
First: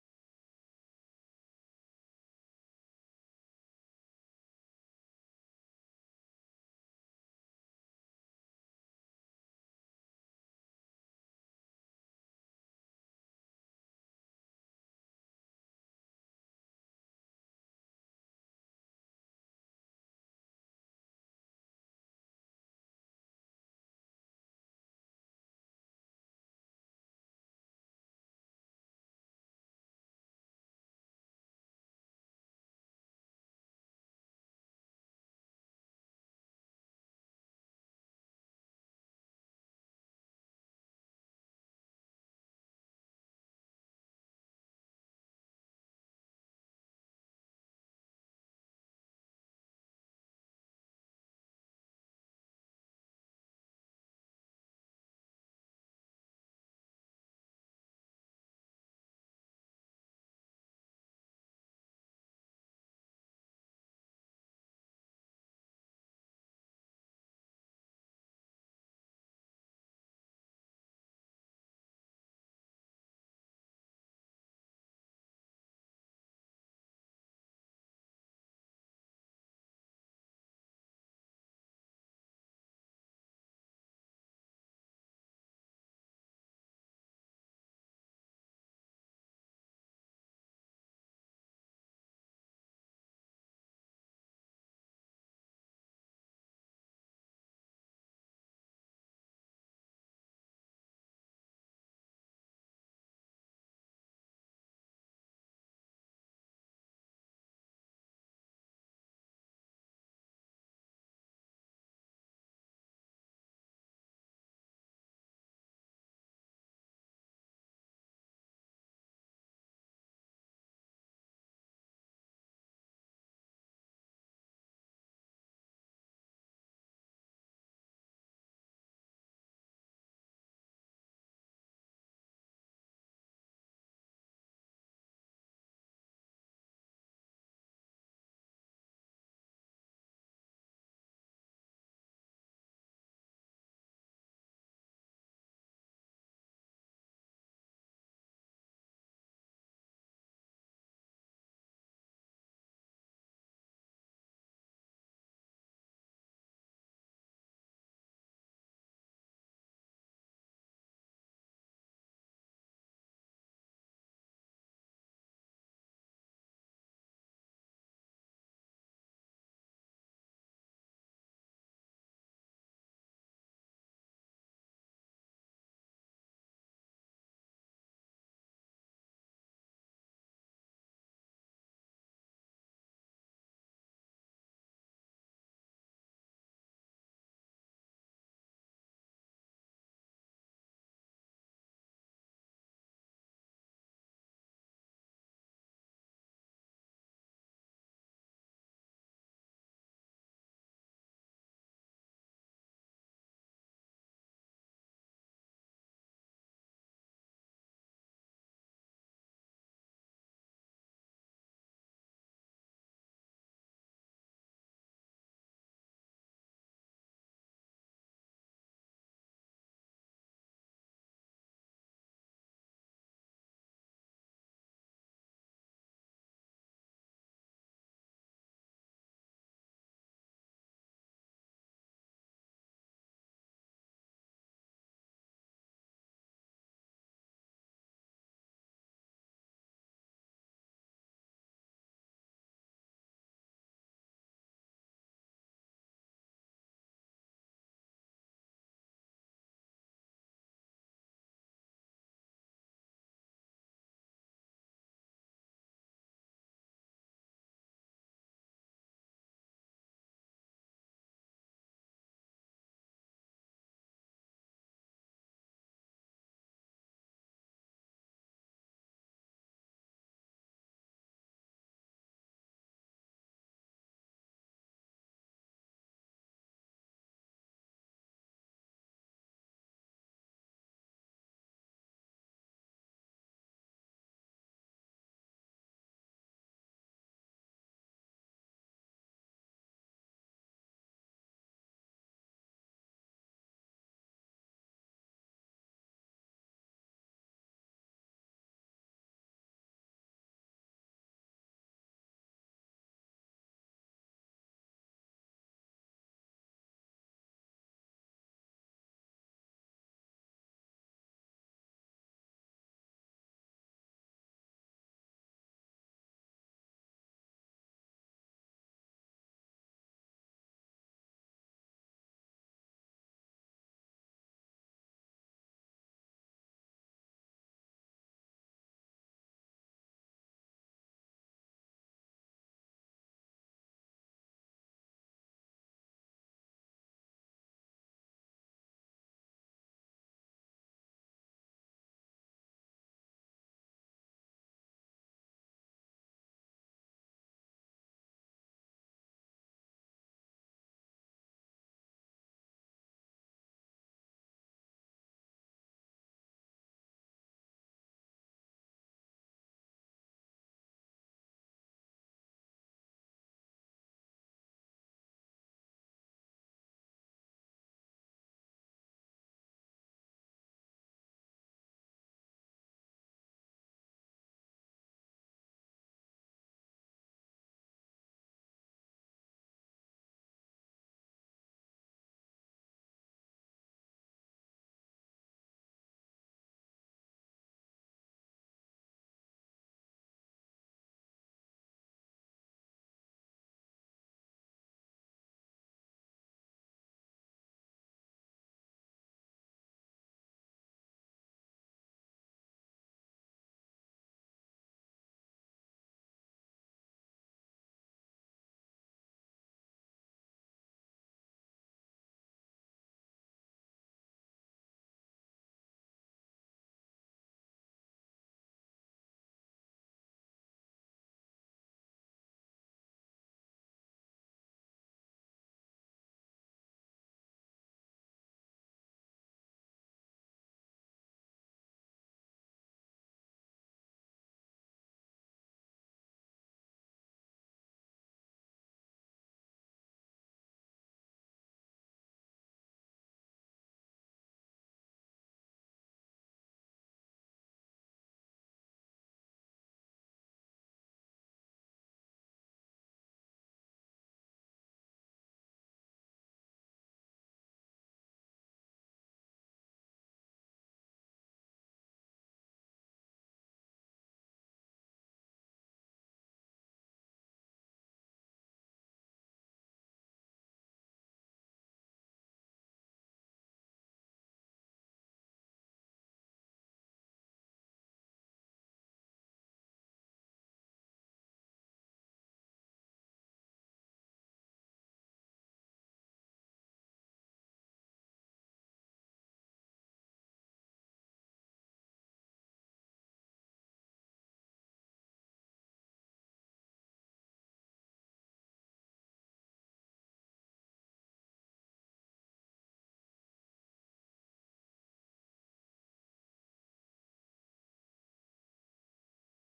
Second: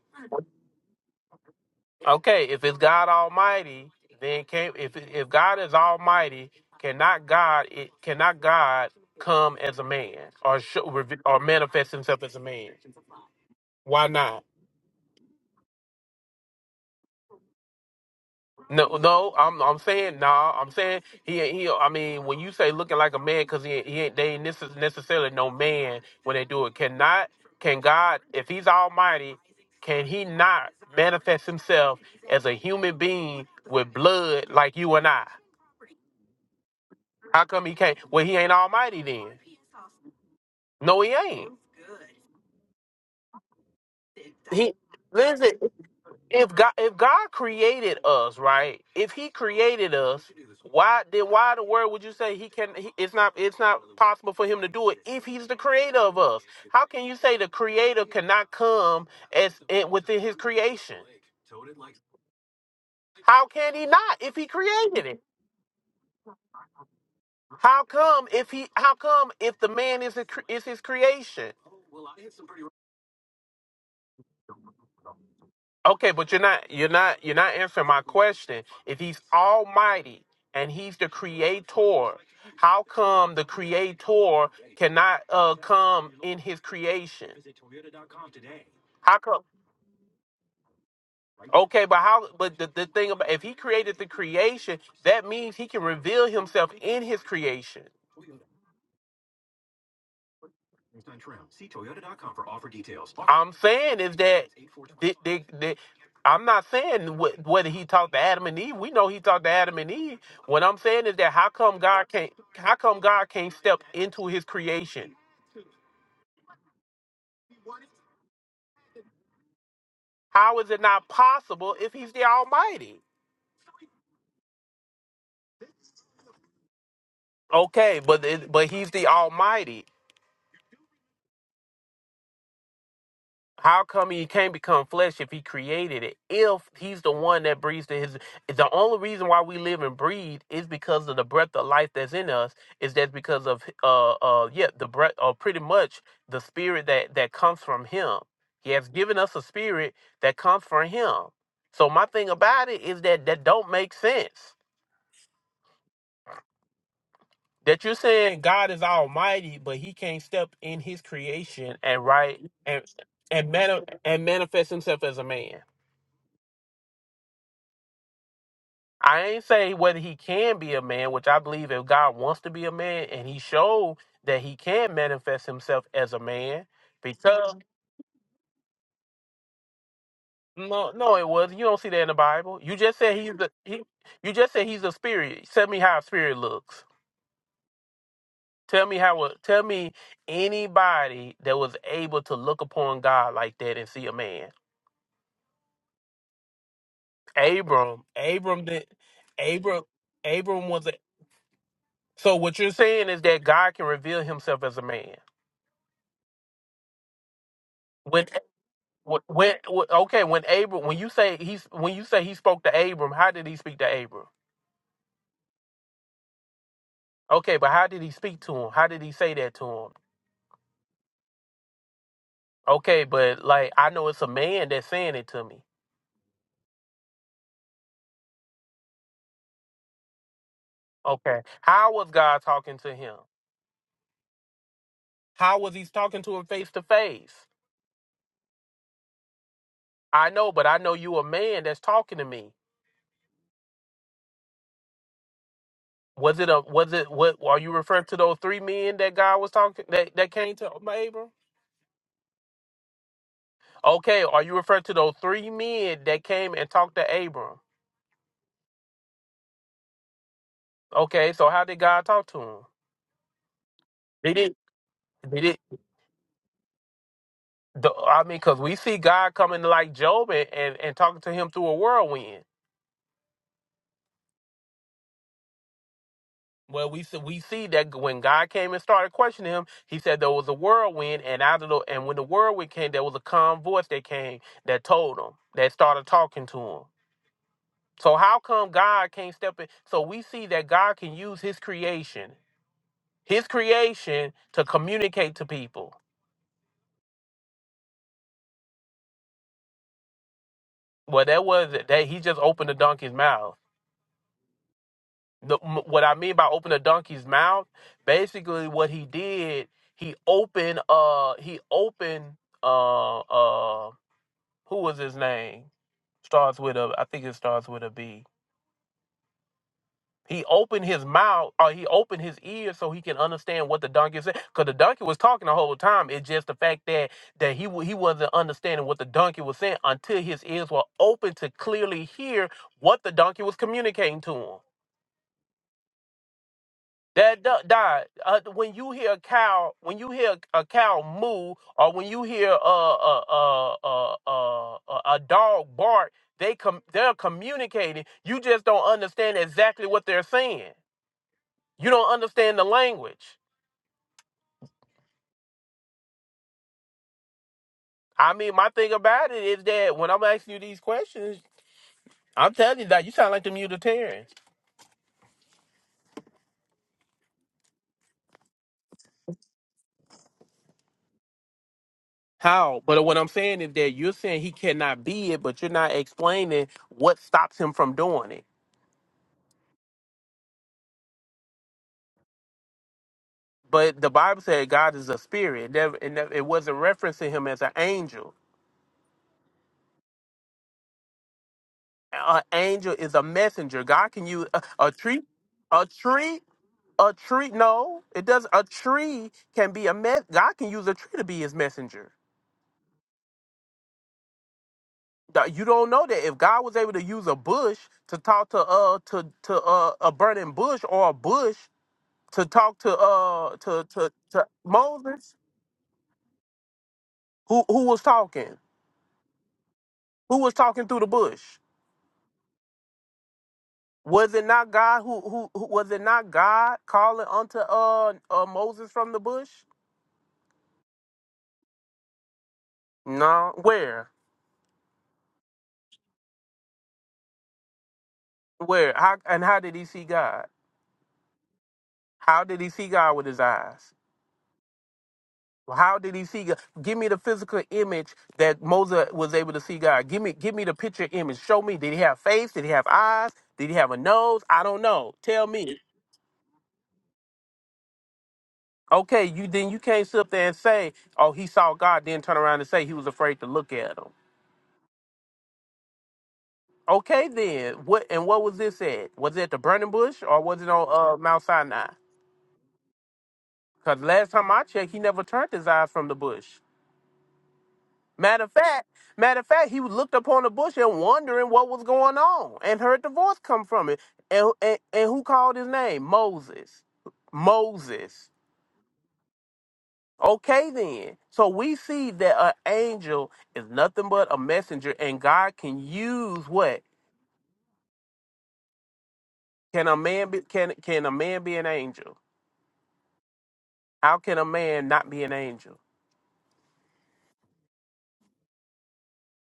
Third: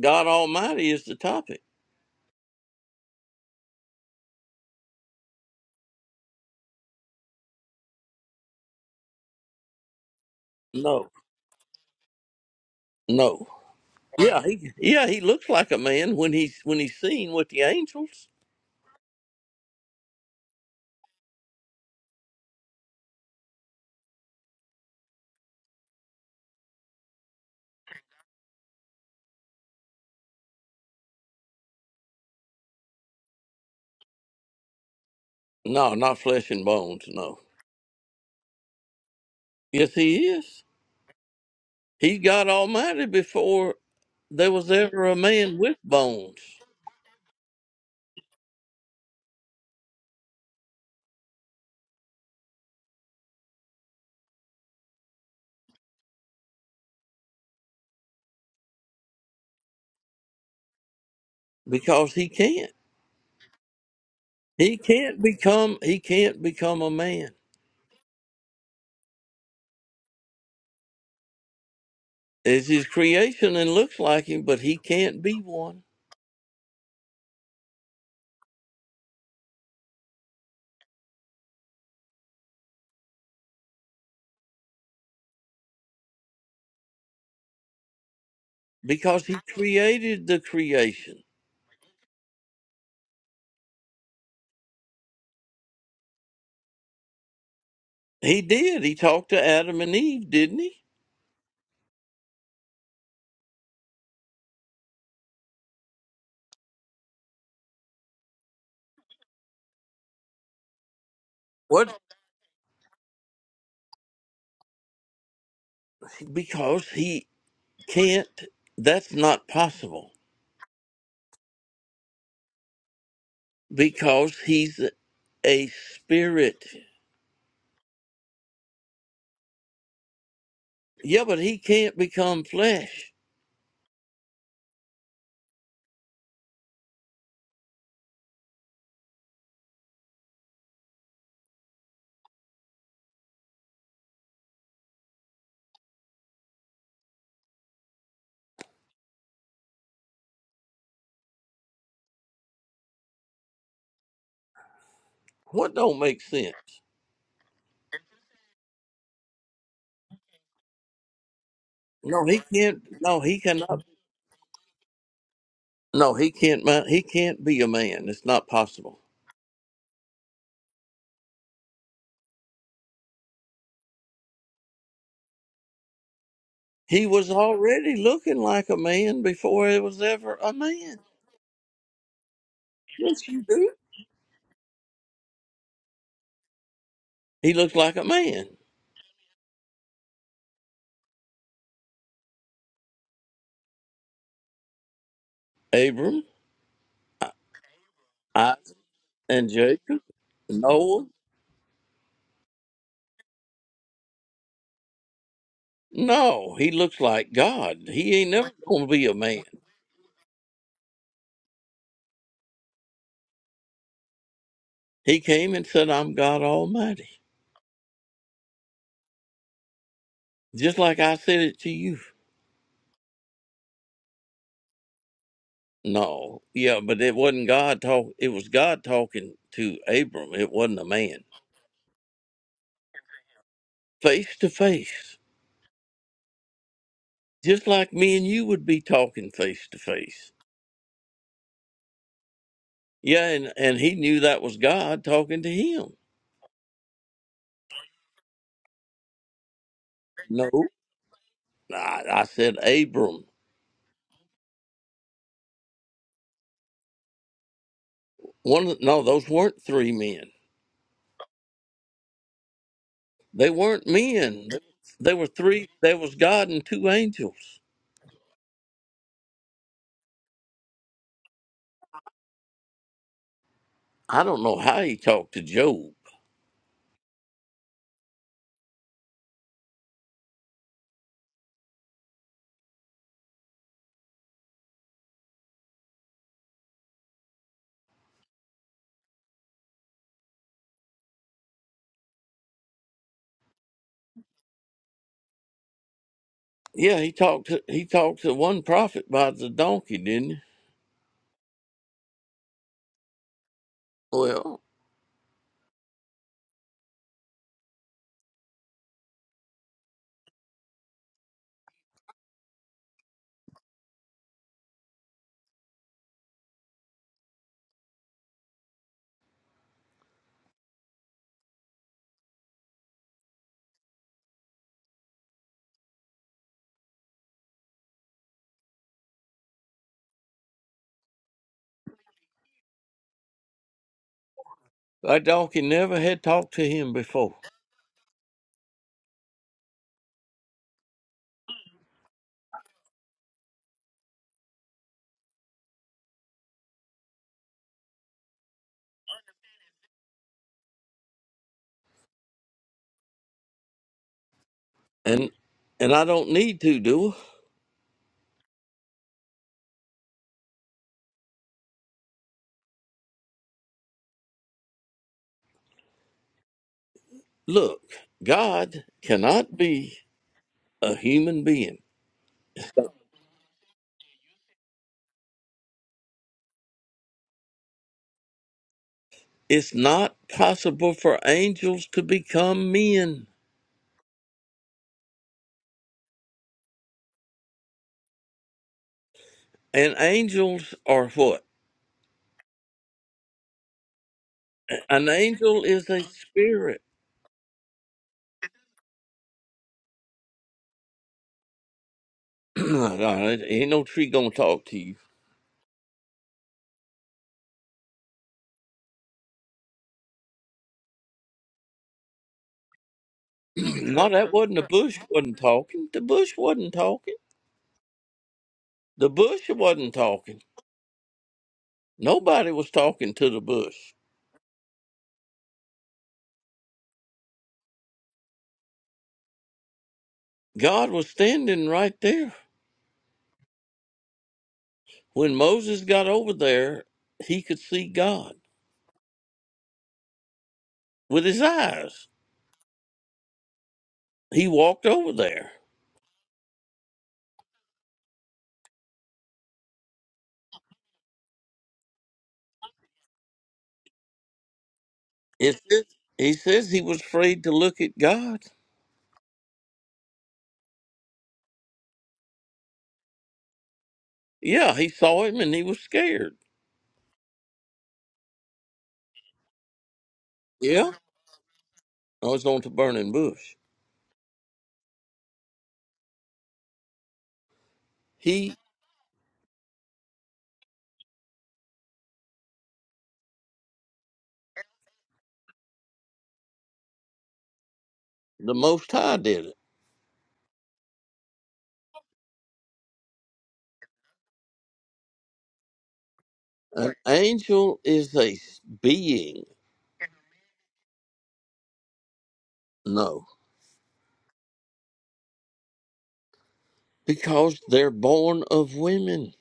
[SPEAKER 1] God Almighty is the topic.
[SPEAKER 2] Okay, if it's God Almighty, then can if if God is Almighty, cannot God it cannot God come as a man or show,
[SPEAKER 1] No,
[SPEAKER 2] reve- or manifest Himself as a man?
[SPEAKER 1] no.
[SPEAKER 2] Why not?
[SPEAKER 1] Yeah, he, yeah, he looks like a man when he's when he's seen with the angels.
[SPEAKER 2] No, no, I'm I'm saying no, I'm saying he he. I mean, when you say looking like a man, because he he ain't, they ain't necess- necessarily no man when they do it. Cannot can God if He's Almighty, can He not manifest Himself as a human being with blood like you and I?
[SPEAKER 1] No, not flesh and bones. No.
[SPEAKER 2] How come he can't? Well, he ain't almighty then.
[SPEAKER 1] Yes, he is.
[SPEAKER 2] No, he ain't.
[SPEAKER 1] He's God Almighty before there was
[SPEAKER 2] He
[SPEAKER 1] ever a
[SPEAKER 2] listen.
[SPEAKER 1] man with bones
[SPEAKER 2] If God, if God created us, right? If He created us, why then? Why in the world would you say He can? He, it's not. It's not possible for Him to do it if He's the Creator of us. How can you say the Creator cannot come as eh, within His creation?
[SPEAKER 1] because he can.
[SPEAKER 2] How can He not if He
[SPEAKER 1] He
[SPEAKER 2] created
[SPEAKER 1] can't
[SPEAKER 2] it?
[SPEAKER 1] become he can't become a man.
[SPEAKER 2] How come if He? How come if the man is a, cre- is His creation?
[SPEAKER 1] It's his creation and looks like him, but he can't be one
[SPEAKER 2] Okay, but you're not you're not you're not answering my question. If he's almighty and he's the creator, how come the creator cannot uh come in his creation? How
[SPEAKER 1] because he
[SPEAKER 2] come?
[SPEAKER 1] created the creation.
[SPEAKER 2] Okay, but how but the, the thing about if he created the creation, that means he can reveal himself in his creation.
[SPEAKER 1] He did. He talked to Adam and Eve, didn't he?
[SPEAKER 2] I'm saying is that the, the, the, I'm not saying wh- whether he talked to Adam and Eve. We know he talked to Adam and Eve. What I'm saying is that how come
[SPEAKER 1] What
[SPEAKER 2] God can't? How come God can't step into His creation?
[SPEAKER 1] because he can't that's not possible.
[SPEAKER 2] How is it not possible if He's the Almighty?
[SPEAKER 1] Because he's a spirit.
[SPEAKER 2] Okay, but it, but He's the Almighty.
[SPEAKER 1] Yeah, but he can't become flesh.
[SPEAKER 2] How come he can't become flesh if he created it? If he's the one that breathes to his the only reason why we live and breathe is because of the breath of life that's in us, is that because of uh uh yeah, the breath or pretty much the spirit that that comes from him. He has given us a spirit that comes from him. So my thing about it is that that don't make sense.
[SPEAKER 1] What don't make sense?
[SPEAKER 2] That you're saying God is almighty, but he can't step in his creation and
[SPEAKER 1] No,
[SPEAKER 2] right
[SPEAKER 1] he can't
[SPEAKER 2] and
[SPEAKER 1] no, he
[SPEAKER 2] and mani-
[SPEAKER 1] cannot
[SPEAKER 2] and manifest himself as a man.
[SPEAKER 1] no, he can't ma- he can't be a man. It's not possible.
[SPEAKER 2] I ain't say whether he can be a man, which I believe if God wants to be a man and he showed that he can manifest himself as a man
[SPEAKER 1] He was
[SPEAKER 2] because
[SPEAKER 1] already looking like a man before he was ever a
[SPEAKER 2] no
[SPEAKER 1] man.
[SPEAKER 2] no it was you don't see that in the Bible. You just said
[SPEAKER 1] Yes,
[SPEAKER 2] he's
[SPEAKER 1] you
[SPEAKER 2] a
[SPEAKER 1] do.
[SPEAKER 2] he, you just said he's a spirit. Tell me how a spirit looks.
[SPEAKER 1] He looked like a man.
[SPEAKER 2] Tell me how a- tell me anybody that was able to look upon God like that and see a man.
[SPEAKER 1] Abram, I-
[SPEAKER 2] Abram. Abram
[SPEAKER 1] Isaac,
[SPEAKER 2] did
[SPEAKER 1] and
[SPEAKER 2] Abram
[SPEAKER 1] Jacob,
[SPEAKER 2] Abram was a
[SPEAKER 1] Noah.
[SPEAKER 2] so what you're saying is that God can reveal himself as a man.
[SPEAKER 1] No, he looks like God. He
[SPEAKER 2] when.
[SPEAKER 1] ain't never going to be a
[SPEAKER 2] Wh-
[SPEAKER 1] man.
[SPEAKER 2] When, wh- okay, when Abram, when you say he's, when you say he spoke to Abram, how did he speak to Abram?
[SPEAKER 1] He came and said, I'm God Almighty.
[SPEAKER 2] Okay, but how did he speak to him? How did he say that to him?
[SPEAKER 1] Just like I said it to you.
[SPEAKER 2] Okay, but like I know it's a man that's saying it to me.
[SPEAKER 1] No, yeah, but it wasn't God talk. It was God talking to Abram. It wasn't a man.
[SPEAKER 2] Okay, how was God talking to him?
[SPEAKER 1] Face to face.
[SPEAKER 2] How was he talking to him face to face?
[SPEAKER 1] Just like me and you would be talking face to face.
[SPEAKER 2] I know, but I know you a man that's talking to me.
[SPEAKER 1] Yeah, and, and he knew that was God talking to him.
[SPEAKER 2] Was it a was it what are you referring to those three men that God was talking that, that
[SPEAKER 1] No,
[SPEAKER 2] came to Abram?
[SPEAKER 1] I, I said Abram.
[SPEAKER 2] Okay, are you referring to those three men that came and talked to Abram?
[SPEAKER 1] One, of the- no, those weren't three men.
[SPEAKER 2] Okay, so how did God talk to him?
[SPEAKER 1] They weren't men. They were
[SPEAKER 2] Did it?
[SPEAKER 1] not men There were
[SPEAKER 2] Did it?
[SPEAKER 1] 3 There was God and two angels.
[SPEAKER 2] The, I mean, because we see God coming like Job and, and, and talking to him through a whirlwind.
[SPEAKER 1] I don't know how he talked to Job.
[SPEAKER 2] Well, we see, we see that when God came and started questioning him, He said there was a whirlwind, and out of the and when the whirlwind came, there was a calm voice that came that told him that started talking to him. So how come God can't step in? So we see that God can use His creation, His creation, to communicate to people.
[SPEAKER 1] Yeah, he talked. To, he talked to one prophet by the donkey, didn't he?
[SPEAKER 2] Well, that was That He just opened the donkey's mouth.
[SPEAKER 1] Well,
[SPEAKER 2] the, what I mean by open the donkey's mouth, basically what he did, he opened uh he opened uh uh who was his name? Starts with a I think it starts with a B. He opened his mouth or he opened his ears so he can understand what the donkey said. Cause the donkey was talking the whole time. It's just the fact that that he wa- he wasn't understanding what the donkey was saying until his ears were open to clearly hear what the donkey was communicating to him.
[SPEAKER 1] that donkey never had talked to him before,
[SPEAKER 2] That do- die. Uh, when you hear a cow, when you hear a cow moo, or when you hear a a a a a, a, a dog bark, they com- they're communicating. You just don't understand exactly what they're saying. You don't understand the language.
[SPEAKER 1] and and I don't need to do. I?
[SPEAKER 2] I mean, my thing about it is that when I'm asking you these questions, I'm telling you that you sound like the Unitarians.
[SPEAKER 1] Look, God cannot be a human being.
[SPEAKER 2] How? But what I'm saying is that you're saying he cannot be it, but you're not explaining what stops him from doing it.
[SPEAKER 1] It's not possible for angels to become men.
[SPEAKER 2] But the Bible said God is a spirit. It, never, it, never, it wasn't referencing him as an angel.
[SPEAKER 1] And angels are what?
[SPEAKER 2] An angel is a messenger. God can use a, a
[SPEAKER 1] An
[SPEAKER 2] tree,
[SPEAKER 1] angel
[SPEAKER 2] a
[SPEAKER 1] is a
[SPEAKER 2] tree,
[SPEAKER 1] spirit.
[SPEAKER 2] a tree. No, it does. A tree can be a mess. God can use a tree to be His messenger.
[SPEAKER 1] No, ain't no tree gonna talk to you.
[SPEAKER 2] Now, You don't know that if God was able to use a bush to talk to uh to to uh, a burning bush or a bush to talk to uh to
[SPEAKER 1] no,
[SPEAKER 2] to
[SPEAKER 1] that
[SPEAKER 2] to
[SPEAKER 1] wasn't the bush
[SPEAKER 2] Moses,
[SPEAKER 1] wasn't talking. The bush wasn't talking.
[SPEAKER 2] who who was talking?
[SPEAKER 1] The bush wasn't
[SPEAKER 2] Who
[SPEAKER 1] talking.
[SPEAKER 2] was talking through the bush?
[SPEAKER 1] Nobody was talking to the bush.
[SPEAKER 2] Was it not God who, who who was it not God calling unto uh, uh Moses from the bush?
[SPEAKER 1] God was standing right there.
[SPEAKER 2] No. Where?
[SPEAKER 1] When Moses got over there, he could see God
[SPEAKER 2] Where? How and how did he see God?
[SPEAKER 1] with his eyes.
[SPEAKER 2] How did he see God with his eyes?
[SPEAKER 1] He walked over there.
[SPEAKER 2] How did he see God? Give me the physical image that Moses was able to see God. Give me give me the picture image. Show me. Did he have face? Did he have eyes? Did he have a nose? I don't know. Tell
[SPEAKER 1] It
[SPEAKER 2] me.
[SPEAKER 1] says, he says he was afraid to look at God.
[SPEAKER 2] Okay, you then you can't sit up there and say, "Oh, he saw God," then turn around and say he was afraid to look at him.
[SPEAKER 1] Yeah, he saw him and he was scared.
[SPEAKER 2] Okay, then what? And what was this at? Was it at the burning bush or was it on
[SPEAKER 1] Yeah,
[SPEAKER 2] uh, Mount Sinai?
[SPEAKER 1] I was on the burning bush.
[SPEAKER 2] Because last time I checked, he never turned his eyes from the bush. Matter of
[SPEAKER 1] He,
[SPEAKER 2] fact, matter of fact, he looked upon the bush and wondering what was going on, and heard the voice come from it. And and, and who called his name? Moses. Moses.
[SPEAKER 1] the Most High, did it.
[SPEAKER 2] Okay, then. So we see that an angel is nothing but a messenger, and God can use what?
[SPEAKER 1] An Right. angel is a s- being,
[SPEAKER 2] Can a man be? Can can a man be an angel?
[SPEAKER 1] no,
[SPEAKER 2] How can a man not be an angel?
[SPEAKER 1] because they're born of women.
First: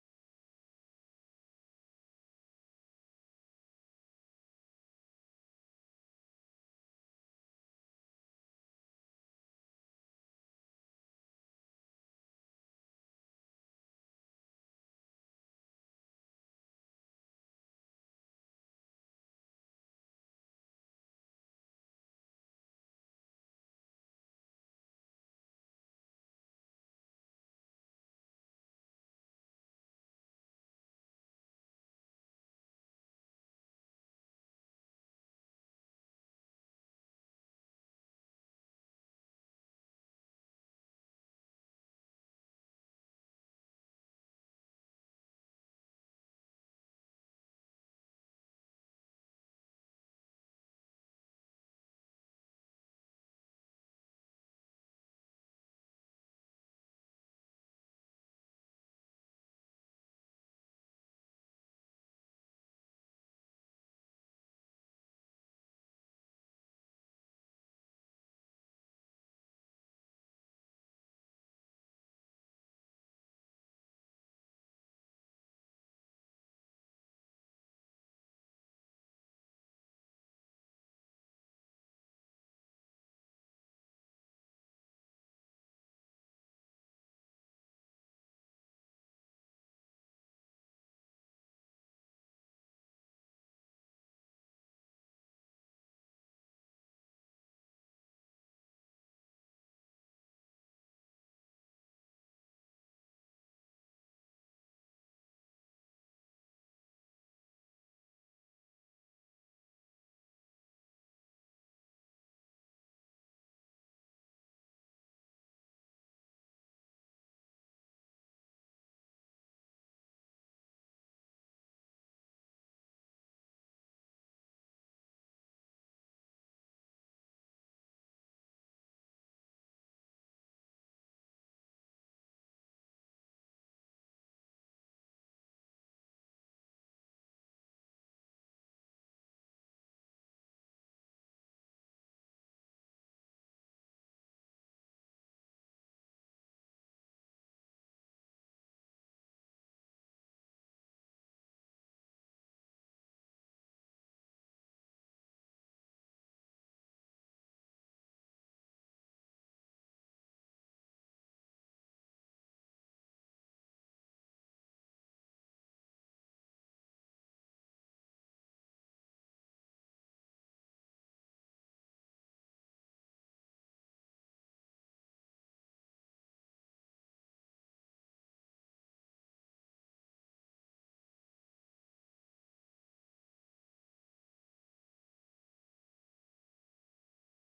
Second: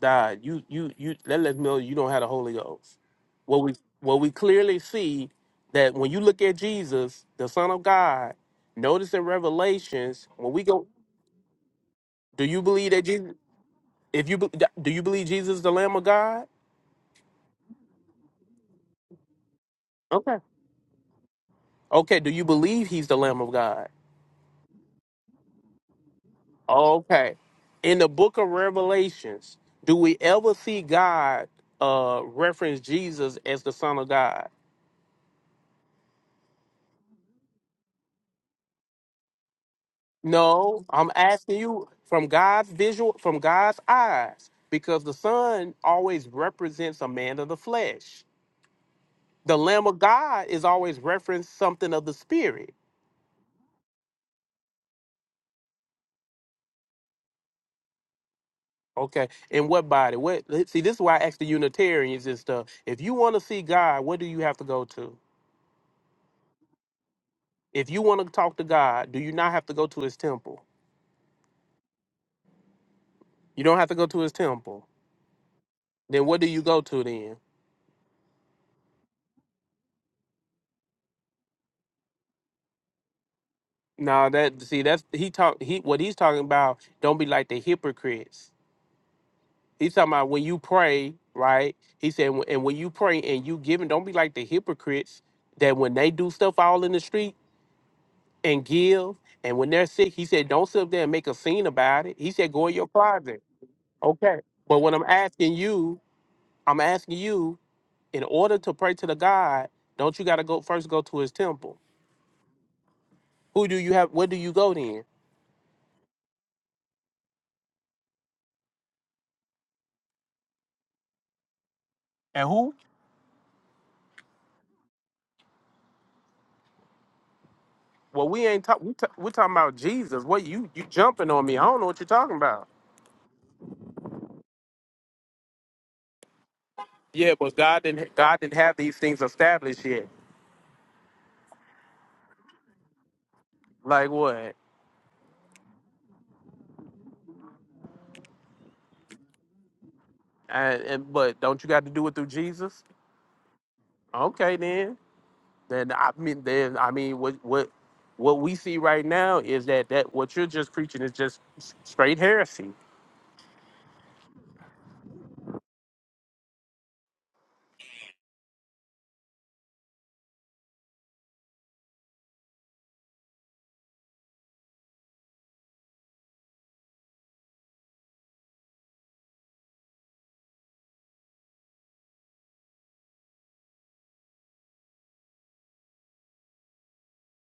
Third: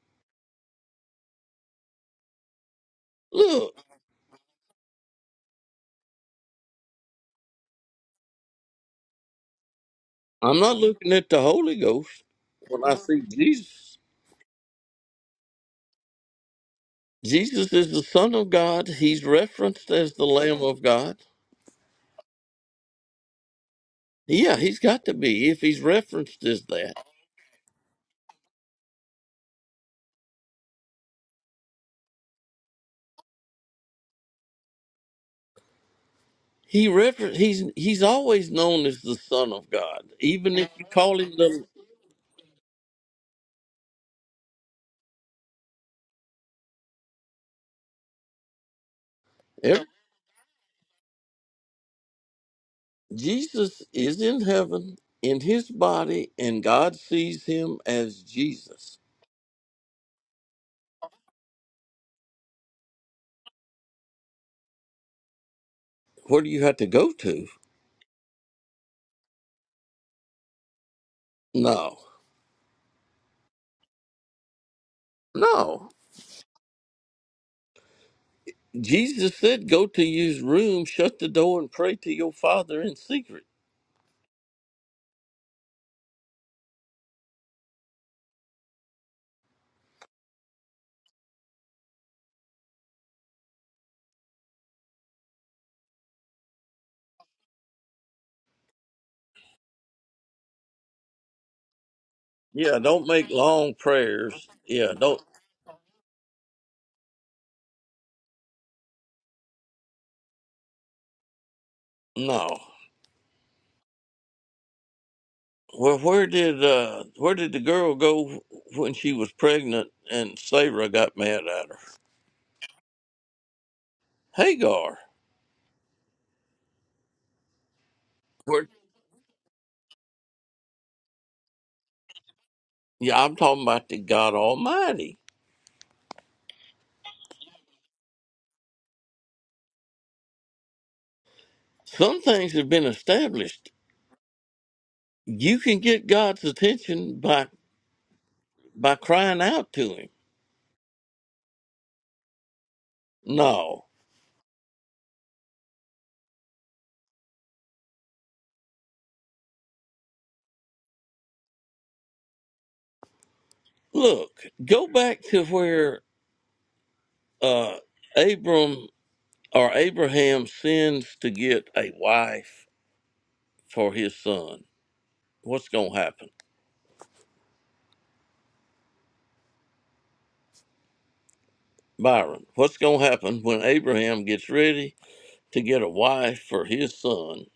[SPEAKER 2] God, you you you that lets me know you don't have the Holy Ghost. What we
[SPEAKER 1] Look,
[SPEAKER 2] what we clearly see that when you look at Jesus, the Son of God, notice in Revelations when
[SPEAKER 1] I'm
[SPEAKER 2] we
[SPEAKER 1] not
[SPEAKER 2] go,
[SPEAKER 1] looking at the Holy Ghost
[SPEAKER 2] do you
[SPEAKER 1] when
[SPEAKER 2] believe
[SPEAKER 1] I
[SPEAKER 2] that
[SPEAKER 1] see
[SPEAKER 2] Jesus?
[SPEAKER 1] Jesus.
[SPEAKER 2] If you be- do you believe Jesus is the Lamb of God?
[SPEAKER 1] Jesus is the Son of God. He's referenced as the
[SPEAKER 2] Okay.
[SPEAKER 1] Lamb of God.
[SPEAKER 2] Okay. Do you believe He's the Lamb of God?
[SPEAKER 1] Yeah, he's got to be if he's referenced as that.
[SPEAKER 2] Okay. In the book of Revelations, do we ever see God uh reference Jesus as the Son of God?
[SPEAKER 1] He refer- he's he's always known as the Son of God, even if you
[SPEAKER 2] No, I'm
[SPEAKER 1] call him
[SPEAKER 2] asking
[SPEAKER 1] the.
[SPEAKER 2] you from God's visual, from God's eyes, because the Son always represents a man of the flesh. The Lamb
[SPEAKER 1] ev-
[SPEAKER 2] of God is always reference something of the Spirit.
[SPEAKER 1] Jesus is in heaven in his body, and God sees him as Jesus.
[SPEAKER 2] Okay, and what body? What? See, this is why I ask the Unitarians and stuff. If you want to see God, what do you have to go to?
[SPEAKER 1] Where do you have to go to?
[SPEAKER 2] If you want to talk to God, do you not have to go to His temple?
[SPEAKER 1] No,
[SPEAKER 2] You don't have to go to His temple.
[SPEAKER 1] no.
[SPEAKER 2] Then what do you go to then?
[SPEAKER 1] Jesus said, "Go to your room, shut the door, and pray to your Father in secret."
[SPEAKER 2] No, that see, that's he talk. He what he's talking about. Don't be like the hypocrites He's talking about when you pray, right? He said, "Wh- and when you pray and you giving, don't be like the hypocrites that when they do stuff all in the street and give, and when they're sick, he said, don't sit up there and make a scene about it. He said, go in
[SPEAKER 1] Yeah,
[SPEAKER 2] your
[SPEAKER 1] don't make
[SPEAKER 2] closet.
[SPEAKER 1] long
[SPEAKER 2] Okay.
[SPEAKER 1] prayers.
[SPEAKER 2] But
[SPEAKER 1] Yeah,
[SPEAKER 2] when I'm
[SPEAKER 1] don't.
[SPEAKER 2] asking you, I'm asking you, in order to pray to the God, don't you got to go first go to his temple?
[SPEAKER 1] No.
[SPEAKER 2] Who do you have? Where do you go then?
[SPEAKER 1] Well, where did uh, where did the girl go when she was pregnant and Sarah got mad at her? Hagar.
[SPEAKER 2] Well, we ain't
[SPEAKER 1] Where,
[SPEAKER 2] talking. We ta- we're talking about Jesus. What you you jumping on me? I don't know what you're talking about.
[SPEAKER 1] yeah, I'm talking about the God Almighty.
[SPEAKER 2] Yeah, but God didn't God didn't have these things established yet.
[SPEAKER 1] Some things have been established.
[SPEAKER 2] Like what?
[SPEAKER 1] You can get God's attention by by crying out to Him.
[SPEAKER 2] And, and but don't you got to do it through Jesus?
[SPEAKER 1] No,
[SPEAKER 2] Okay, then. Then I mean, then I mean, what what what we see right now is that that what you're just preaching is just s- straight heresy.
[SPEAKER 1] look, go back to where uh, Abram or Abraham sins to get a wife for his son. What's going to happen, Byron? What's going to happen when Abraham gets ready to get a wife for his son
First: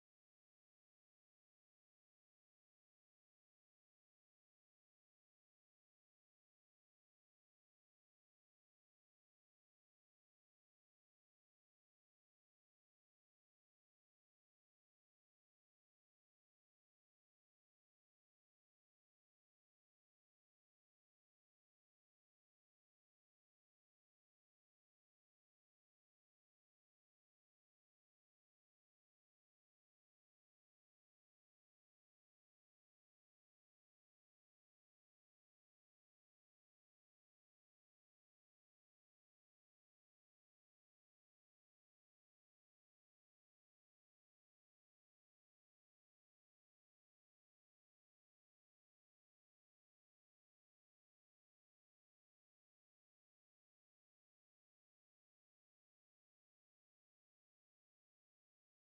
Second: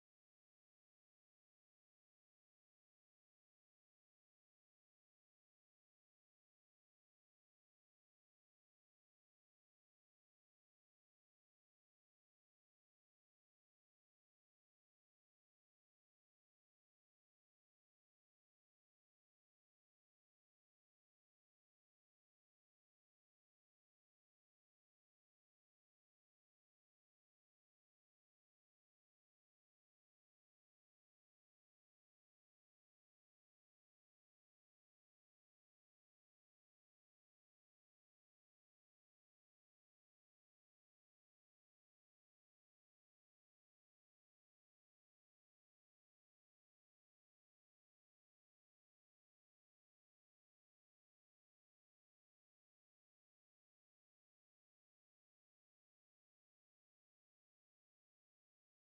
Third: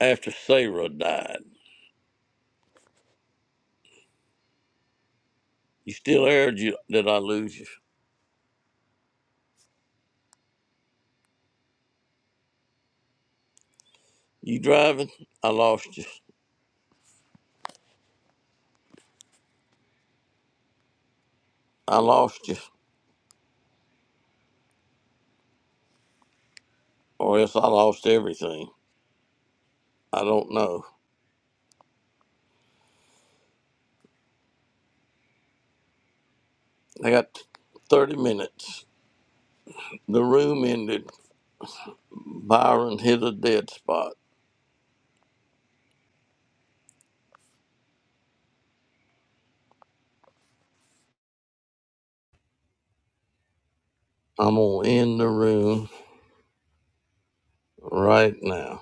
[SPEAKER 1] after Sarah died? You still aired you. Did I lose you? You driving? I lost you. I lost you. Or else I lost everything. I don't know. I got 30 minutes. The room ended. Byron hit a dead spot. I'm going to end the room right now.